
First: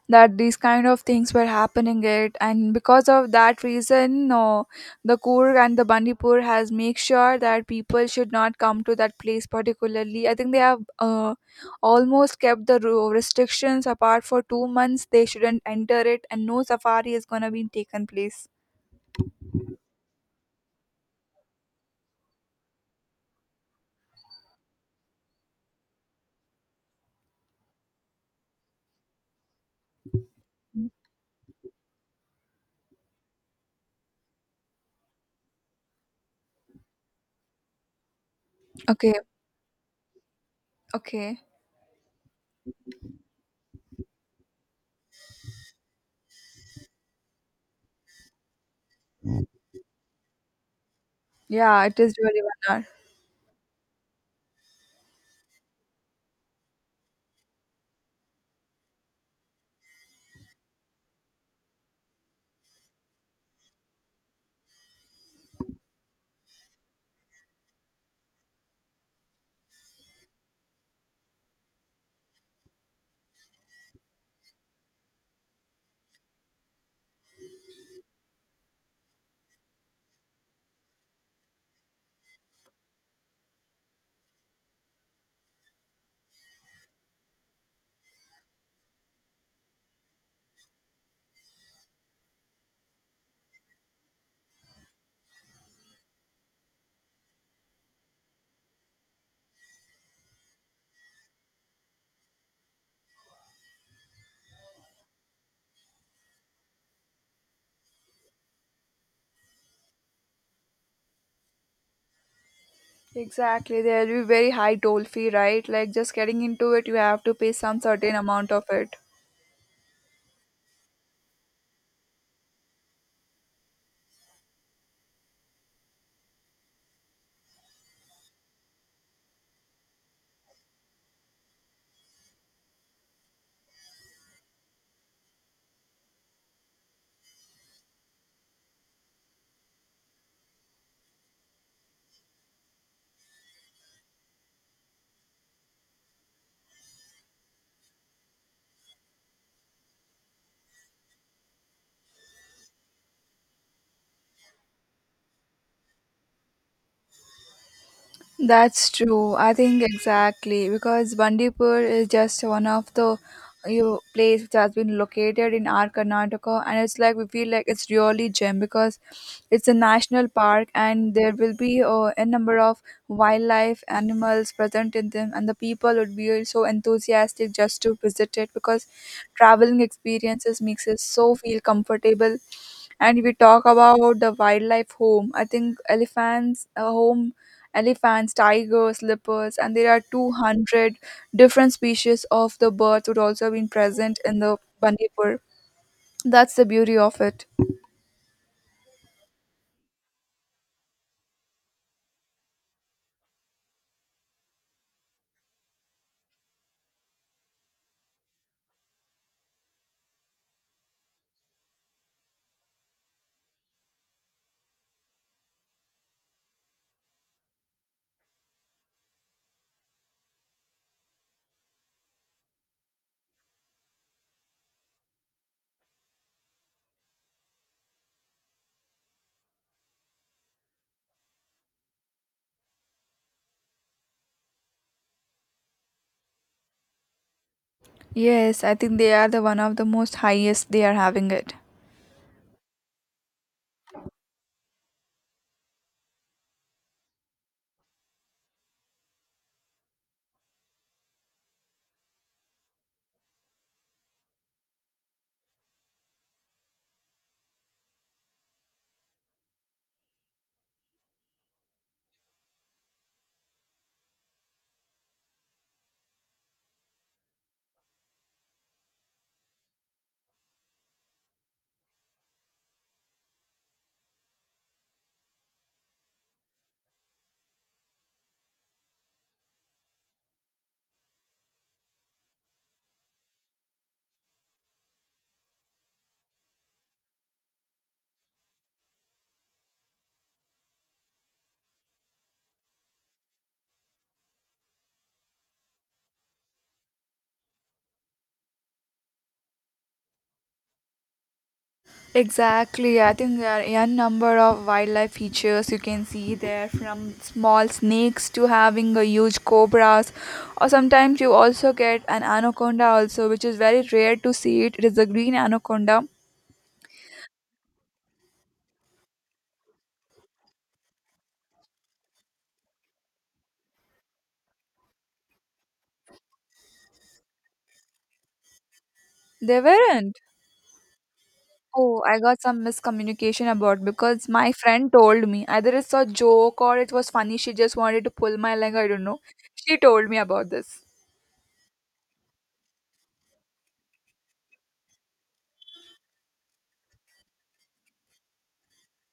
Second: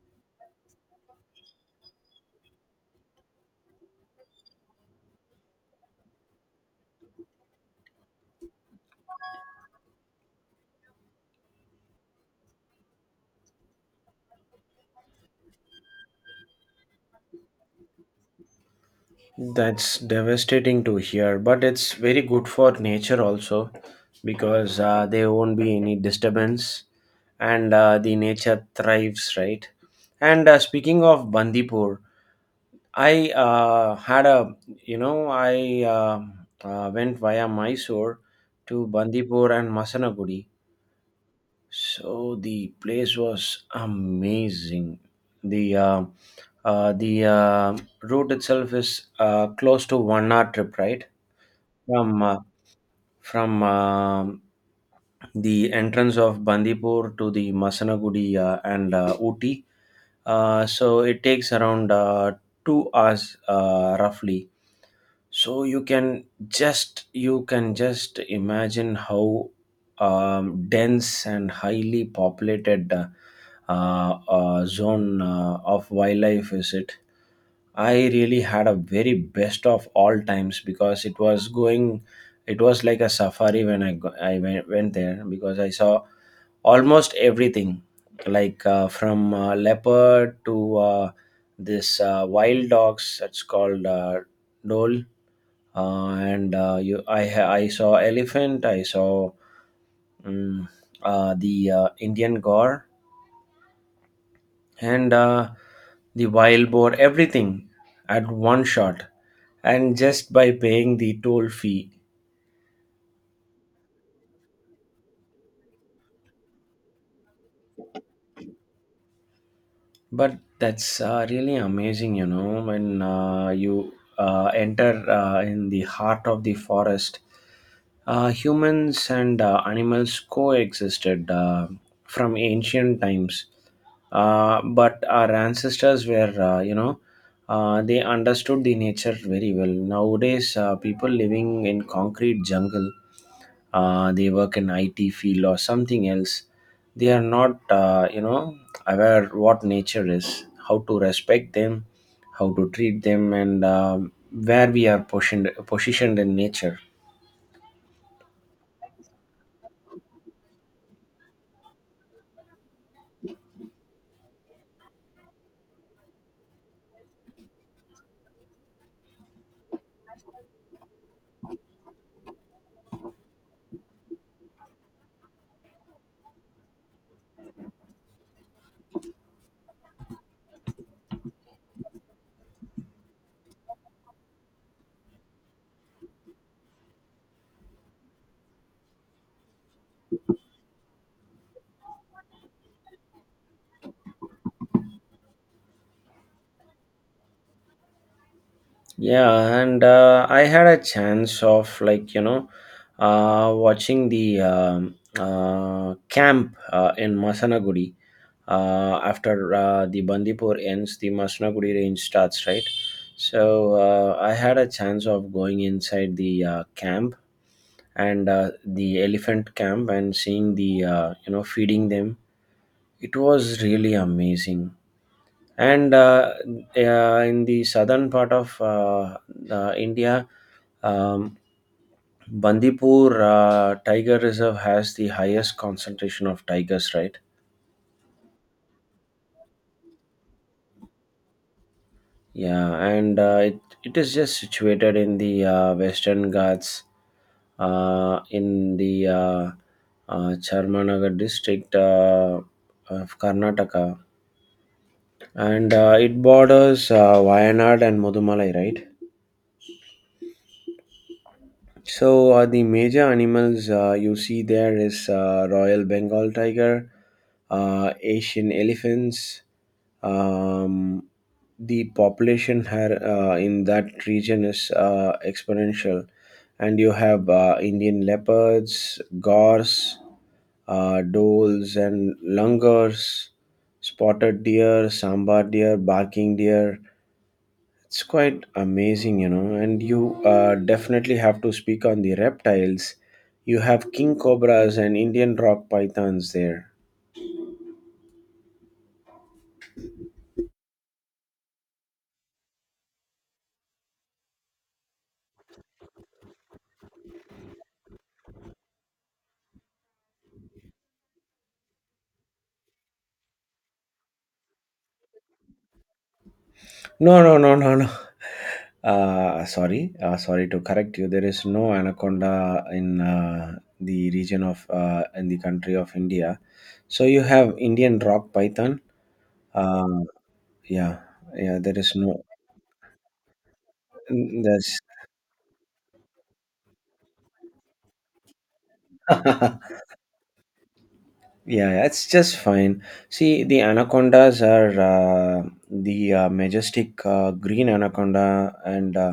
that these kind of things were happening it and because of that reason uh, the Kurg and the Bandipur has make sure that people should not come to that place particularly. I think they have uh, almost kept the ru- restrictions apart for two months they shouldn't enter it and no safari is going to be taken place. That's devastating to hear, but it's very good for nature also, because uh, there won't be any disturbance, and uh, the nature thrives, right? And uh, Mm. speaking of Bandipur, I uh, had a, you know, I uh, uh, went via Mysore to Okay. Bandipur and Masanagudi. Okay, So the place was amazing. The uh, uh, the uh, route itself is uh, close to one hour trip, right? yeah, it From is uh, really bad. from um the entrance of Bandipur to the Masanagudi, uh, and uh, Ooty. Uh, so it takes around, uh, two hours, uh, roughly. So you can just you can just imagine how um, dense and highly populated uh, uh, uh, zone uh, of wildlife is it. I really had a very best of all times, because it was going, it was like a safari when I go, I went, went there, because I saw almost everything, like uh, from uh, leopard to uh, this uh, wild dogs, that's called uh, dole, uh, and uh, you, I, ha- I saw elephant, I saw um, uh, the uh, Indian gore, and uh, the wild boar, everything at one shot, and just by paying the toll fee. Exactly, there will be very high toll fee, right? Like just getting into it, you have to pay some certain amount of it. But that's uh, really amazing, you know, when uh, you uh, enter uh, in the heart of the forest. Uh, humans and uh, animals coexisted uh, from ancient times, uh, but our ancestors were, uh, you know, uh, they understood the nature very well. Nowadays, uh, people living in concrete jungle, uh, they work in I T field or something else. They are not, uh, you know, aware what nature is, how to respect them, how to treat them, and um where we are positioned positioned in nature. That's true. I think exactly because Bandipur is just one of the you place which has been located in our Karnataka, and it's like we feel like it's really gem because it's a national park, and there will be uh, a number of wildlife animals present in them, and the people would be so enthusiastic just to visit it because traveling experiences makes us so feel comfortable. And if we talk about the wildlife home I think elephants uh, home elephants, tigers, leopards, and there are two hundred different species of the birds would also have been present in the Bandipur. That's the beauty of it. Yeah, and uh, I had a chance of, like, you know, uh, watching the um, uh, camp uh, in Masanagudi. Uh, after uh, the Bandipur ends, the Masanagudi range starts, right? So uh, I had a chance of going inside the uh, camp and uh, the elephant camp, and seeing the, uh, you know, feeding them. It was really amazing, and uh, uh, in the southern part of uh, uh, India, um, Bandipur uh, Tiger Reserve has the highest concentration of tigers, right? Yes, I think they are the one of the most highest they are having it. Yeah, and uh, it, it is just situated in the uh, Western Ghats, uh, in the uh, uh, Charmanagar district uh, of Karnataka, and uh, it borders uh, Wayanad and Mudumalai, right? So uh, the major animals uh, you see there is uh, Royal Bengal tiger, uh, Asian elephants. Um, the population here uh, in that region is uh, exponential, and you have uh, Indian leopards, gores, uh, doles, and langurs, spotted deer, sambar deer, barking deer. It's quite amazing, you know. And you uh, definitely have to speak on the reptiles. You have king cobras and Indian rock pythons there. Exactly. I think there are a number of wildlife features you can see there from small snakes to having a huge cobras or sometimes you also get an anaconda also which is very rare to see it. It is a green anaconda. No, no, no, no, no. Uh, sorry, uh, sorry to correct you. There is no anaconda in uh, the region of uh, in the country of India. So you have Indian rock python. They Uh, weren't. yeah, yeah. There is Oh, I no. got some miscommunication about because my That's— friend told me either it's a joke or it was funny. She just wanted to pull my leg. I don't know. She told me about this. Yeah, yeah, it's just fine. See, the anacondas are uh, the uh, majestic uh, green anaconda, and uh,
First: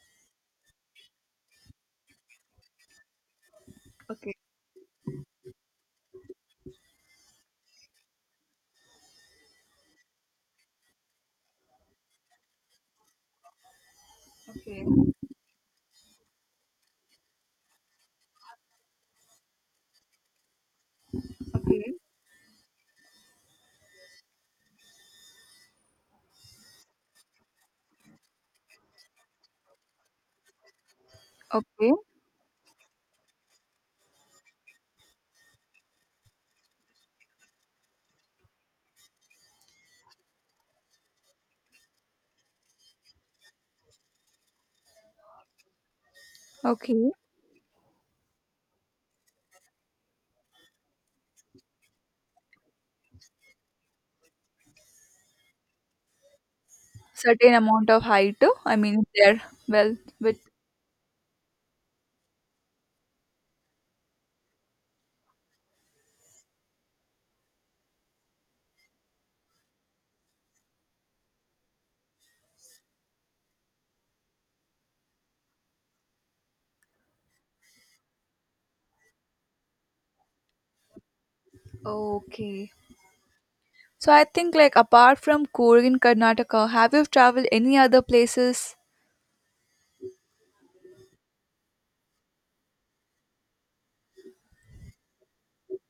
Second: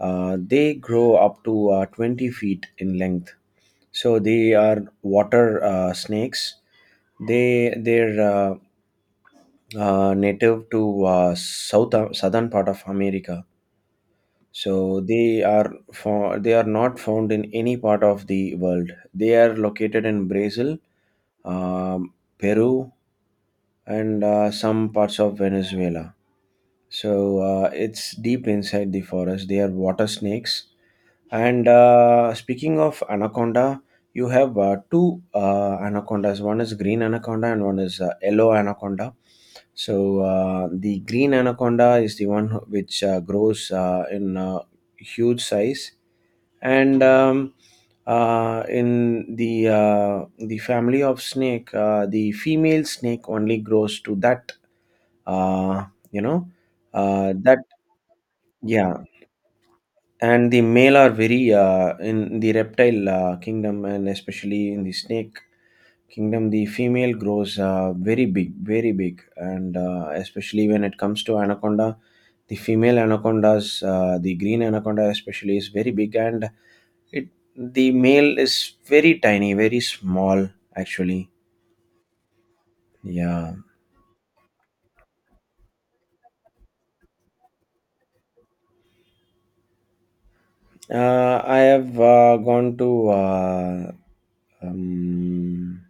uh, they grow up to uh, twenty feet in length. So Okay, they are water uh, snakes. They they're uh, uh, native to uh, south uh, southern part of America. okay, So they are for they are not found in any part of the world. They are located in Brazil, okay. um, Peru, and uh, some parts of Venezuela. So uh, it's deep inside the forest. They are water snakes, and Okay, uh, speaking of anaconda, you have uh, two uh, anacondas. One is green anaconda, and one is uh, yellow anaconda. So uh, the green anaconda is the one who- which uh, grows uh, in uh, huge size, and okay. um, uh, in the uh, the family of snake, uh, the female snake only grows to that. Uh, you know, uh, Certain that amount of height. uh, I yeah. mean, there. Well, with. And the male are very, uh, in the reptile uh, kingdom, and especially in the snake kingdom, the female grows, uh, very big very big, and uh, especially when it comes to anaconda, the female anacondas, uh, the green anaconda especially, is very big. And it the male is very tiny, very small actually. Okay. Yeah. So I think like apart from Coorg in Karnataka, have you traveled any other places? uh, I have uh, gone to uh, um,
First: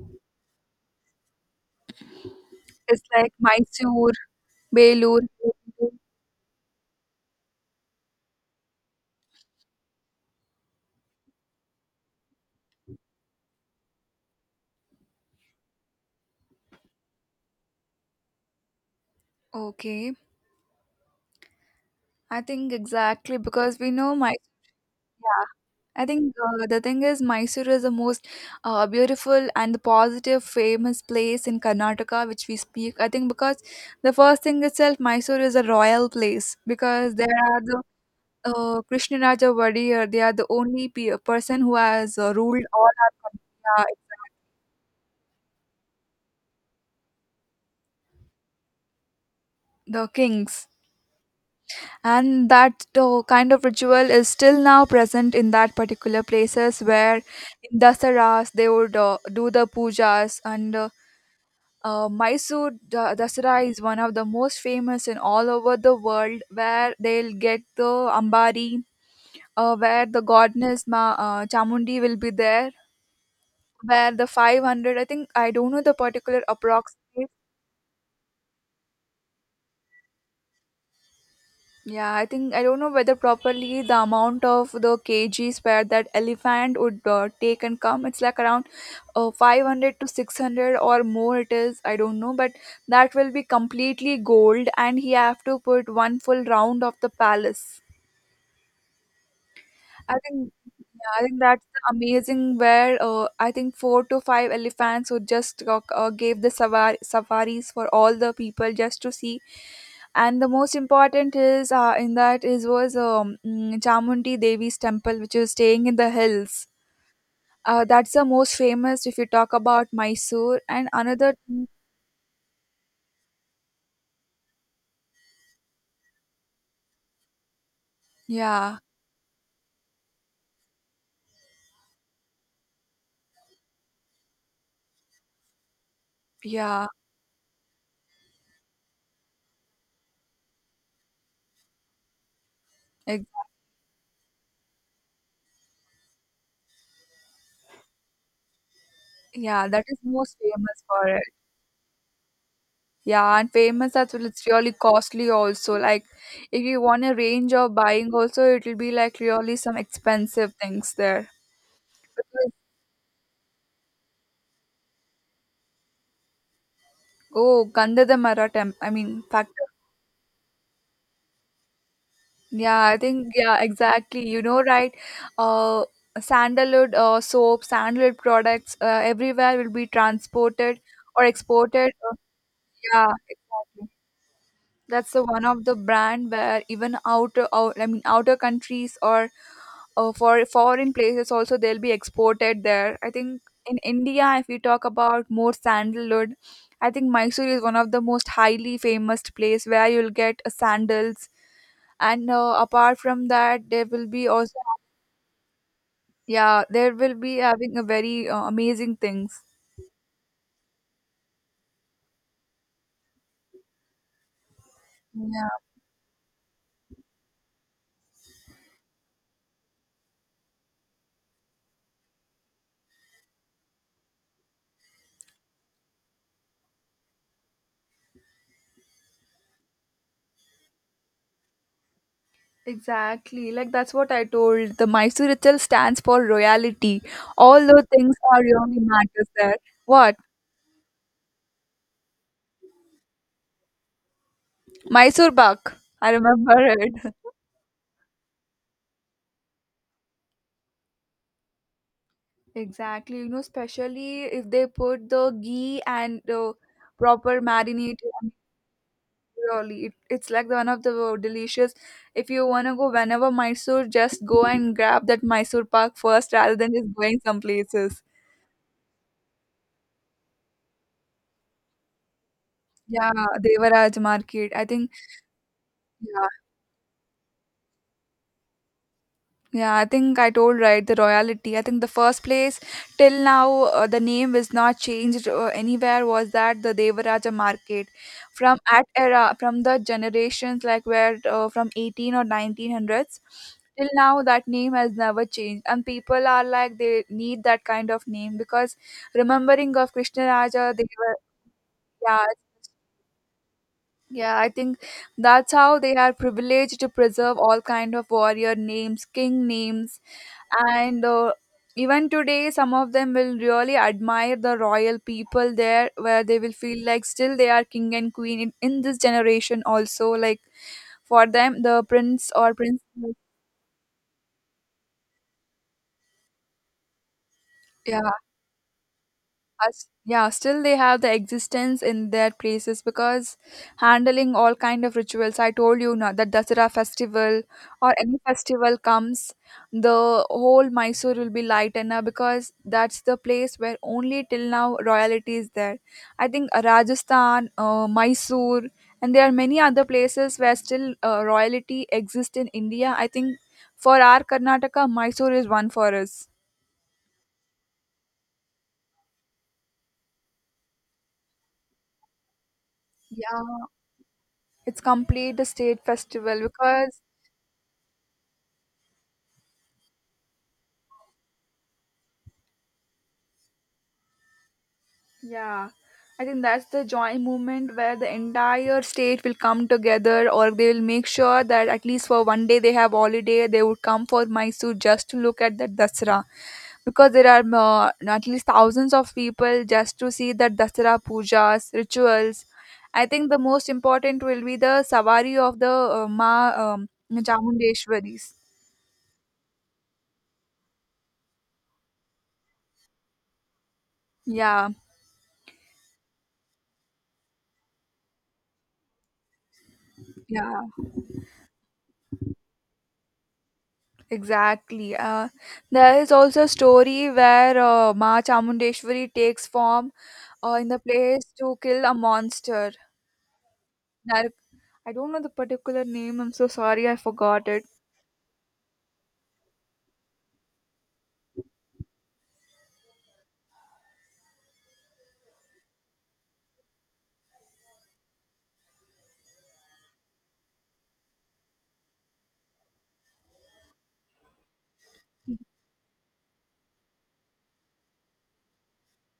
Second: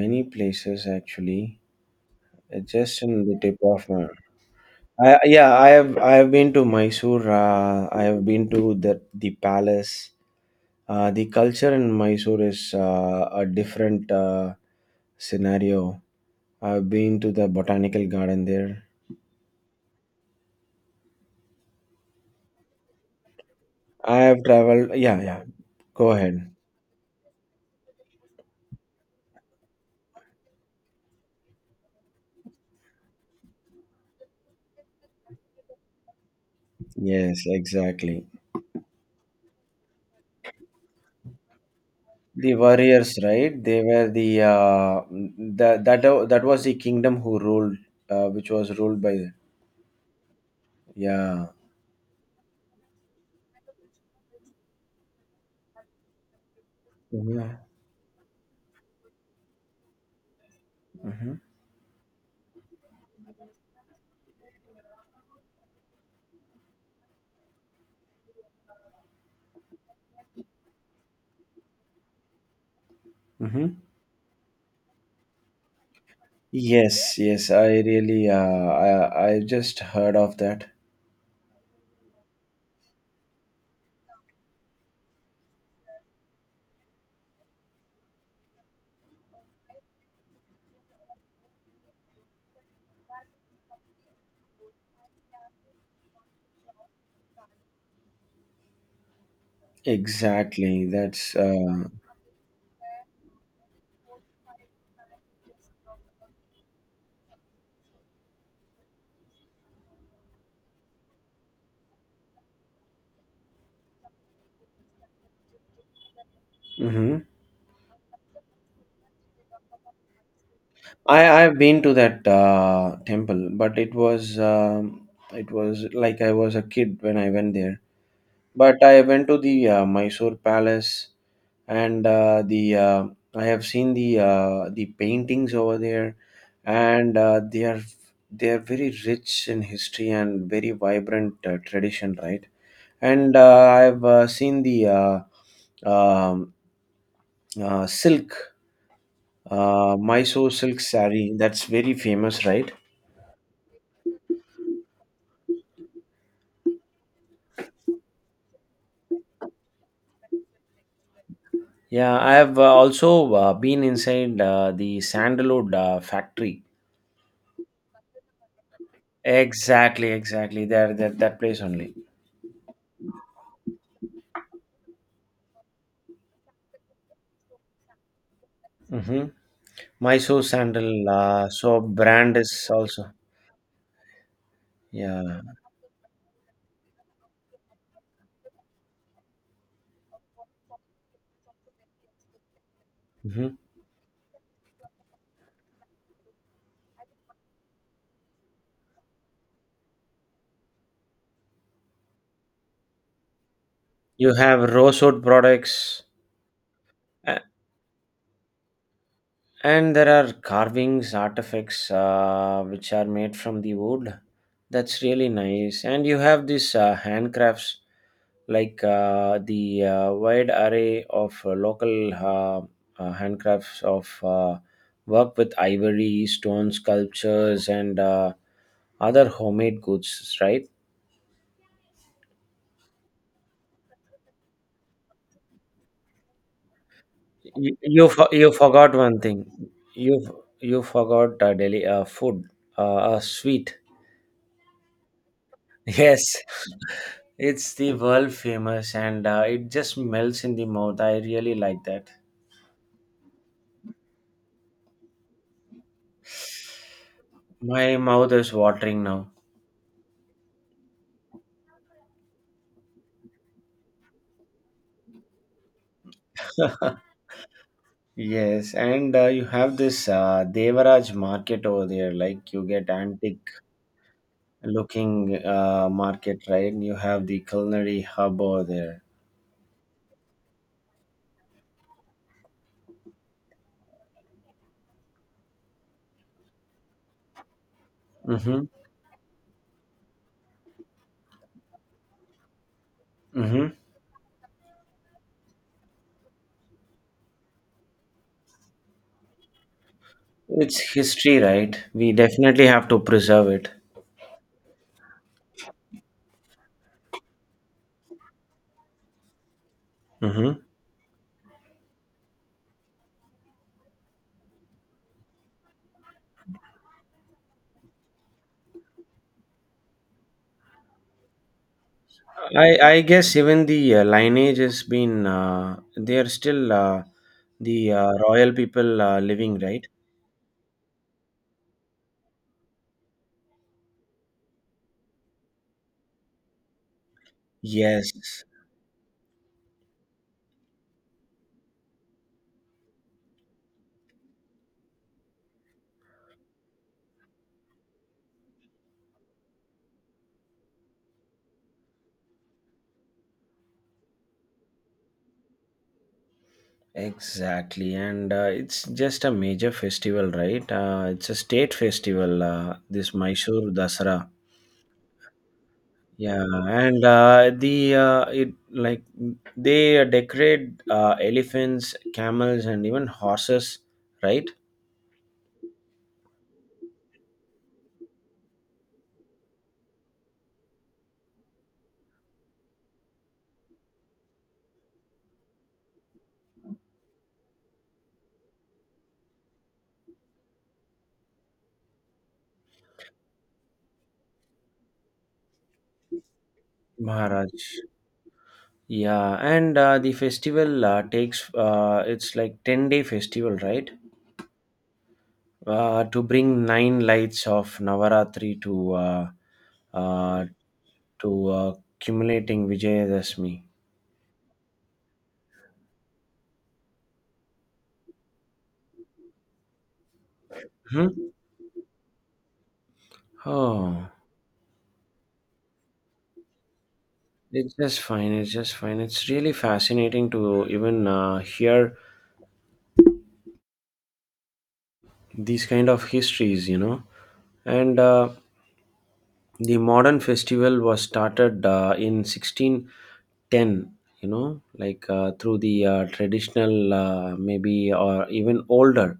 many places actually. uh, Just It's in like the tip of my— Mysore, I, Belur. yeah, I have I have been to Mysore. Uh, I have been to the the palace. Uh, the culture in Mysore is uh, a different uh, scenario. I've been to the botanical garden there. Okay, I think exactly because we know I Mysore. have traveled. Yeah, Yeah. yeah. I Go think ahead. uh, the thing is, Mysore is the most uh, beautiful and the positive, famous place in Karnataka, which we speak. I think because the first thing itself, Mysore is a royal place because there Yes, are the exactly. uh, Krishnaraja Wadiyar. They are the only pe- person who has uh, The ruled all our warriors, country. right? They Yeah, were the, uh, that that that was the kingdom who ruled, uh, which was ruled by the— the kings, Yeah. and that uh, kind of ritual is still now present in that particular places where Hmm. in Dasaras they would uh, do the pujas and. Uh, hmm. Uh, Mysore Da- Dasara is one of the most famous in all over the world, where they'll get the Ambari, uh, where the goddess Ma- uh, Chamundi will be there, Hmm. where the five hundred, I think, I don't know the particular approx. Yes, yes. I really, uh, I I just heard of that. Yeah, I think I don't know whether properly the amount of the kgs per that elephant would uh, take and come. It's like around uh, five hundred to six hundred or more it is. I don't know, but that will be completely gold and he have to put one full round of the palace. I think, Exactly. yeah, I That's think that's uh, the amazing where uh, I think four to five elephants who just uh, uh, gave the savar- safaris for all the people just to see. And the most important is uh, in that is was um, mm, Chamundi Devi's temple, which is staying in the hills. Hmm. Uh, that's the most famous if you talk about Mysore. And I another, I've been to that uh, temple, but it was um, it was like I was a kid when I went there. yeah, But I went to the uh, Mysore Palace, and uh, the uh, I have seen the uh, the paintings over there, yeah, and uh, they are they are very rich in history and very vibrant uh, tradition, right? And ex- uh, I've uh, seen the uh, um, uh, silk, yeah, that uh, is most Mysore silk famous for it. saree. That's very famous, right? Yeah, and famous as well, it's really costly also. Like if you want a range of buying also it'll be like really some expensive things there. Yeah, I Because- have uh, also uh, been inside uh, the sandalwood uh, factory. Oh, Gandhadamara temp I mean factor. Exactly, exactly. There, that that place only. Yeah, I think yeah, exactly. You know, right? Uh Sandalwood uh, soap, sandalwood products uh, Mm-hmm. everywhere will be Mysore transported sandal. or Uh, so exported. Uh, brand is Yeah, also. exactly. That's the Yeah. one of the brand where even outer, out, I mean outer countries or uh, for foreign places also they'll be exported there. I think Mm-hmm. in India, if we talk about more sandalwood, I think Mysore is one of the most highly famous place where you'll get uh, sandals. And uh, apart from that, there will be You also have rose wood products. yeah, there will be uh, having a very uh, amazing things. And there are carvings, artifacts uh, which are made from the wood. That's really nice. And you have these uh, handcrafts, like uh, the uh, wide array of uh, local uh, uh, handcrafts of uh, work with ivory, stone sculptures, and uh, other homemade goods, right? Exactly. Like that's what I told. The Mysore itself stands for royalty. All You those you, things for, are You really forgot one matters thing. there. You What? you forgot uh, Delhi uh, food, uh, a sweet. Mysore buck. I Yes, remember it. it's the world famous, and uh, it just melts in the mouth. I really like that. Exactly. You know, especially if they put the ghee and the proper My marinade. I mouth mean, is watering now. really, it, it's like the one of the delicious. If you wanna go whenever Mysore, just go and grab that Mysore pak first, rather than just going some places. Yes, and uh, you have this uh, Devaraj market over there. Like, you get Yeah, antique Devaraj Market. I think. looking uh, Yeah, market, right? You have the culinary hub over there. yeah, I think I told right the royalty. I think the first place till now uh, the name is not changed uh, anywhere was that the Devaraja market from Mm-hmm. at era from the generations like where uh, from eighteen or nineteen hundreds Mm-hmm. till now that name has never changed and people are like they need that kind of name because remembering of Krishna Raja they It's were history, right? We yeah, definitely have to preserve it. yeah, I think that's how they are privileged to preserve all kind of warrior names, king names, Mm-hmm. and uh, even today some of them will really admire the royal people there where they will feel like still they are king and queen in, in this generation also like for them the prince or I I princess guess even the uh, lineage has been, uh, they are still uh, the yeah uh, royal people uh, living, us right? yeah still they have the existence in their places because handling all kind of rituals I told you now that Dasara festival or any Yes, festival comes the whole Mysore will be lightened now because that's the place where only till now royalty is there. I think uh, Rajasthan, uh, Mysore and there are many other places where still uh, royalty exists in India. I think for our Karnataka, Mysore is one for us. exactly, and uh, it's just a major festival, right? Uh, it's a state festival. Uh, this Yeah, Mysore Dasara. it's complete a state festival Yeah, and because uh, the uh, it like they uh, decorate uh, elephants, camels, and even horses, right? yeah, I think that's the joint movement where the entire state will come together or they will make sure that at least for one day they have holiday, they would come for Mysore just to look at that Dasara because there are uh, at least thousands of people just to see that Dasara pujas, rituals. I think the most important will be the savari of the uh, Ma um, Maharaj. Chamundeshwaris. Yeah, and uh, the festival uh, takes uh, it's like ten day festival, right? Yeah, Uh, to bring nine lights of Navaratri to uh, uh, yeah. to uh, accumulating Vijayadashmi. Exactly. Uh, there is also a story where uh, Ma Chamundeshwari takes form uh, in the Hmm? place to kill a monster. Oh, Nar- I don't know the particular name. I'm so sorry. I forgot it. it's just fine. It's just fine. It's really fascinating to even uh, hear these kind of histories, you know, and. Uh, the modern festival was started uh, in sixteen ten, you know, like uh, through the uh, traditional, uh, maybe or even older.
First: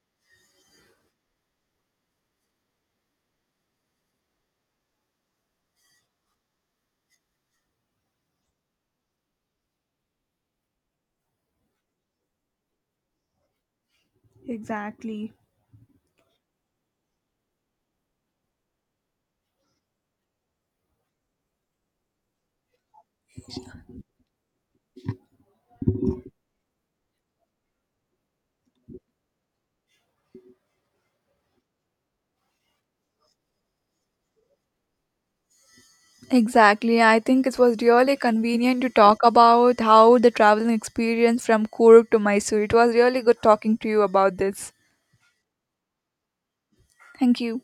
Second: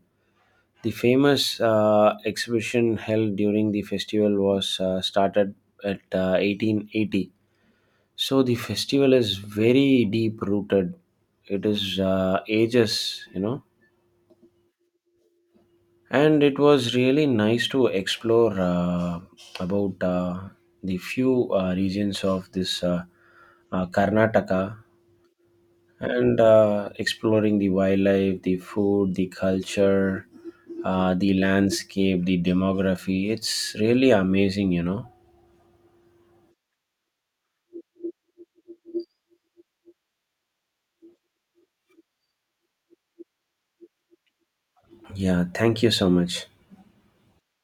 The famous uh, exhibition held during the festival was uh, started at uh, eighteen eighty. So the festival is very deep rooted. It is uh, ages, you know. Exactly. And it was really nice to explore uh, about uh, the few uh, regions of this uh, uh, Karnataka, and uh, exploring the wildlife, the food, the culture, uh, the landscape, the demography. It's really amazing, you know. Exactly. I think it was really convenient to talk about how the traveling experience from Kuruk to Mysore. It was really good talking to you about this. Yeah, thank you so much. Thank you.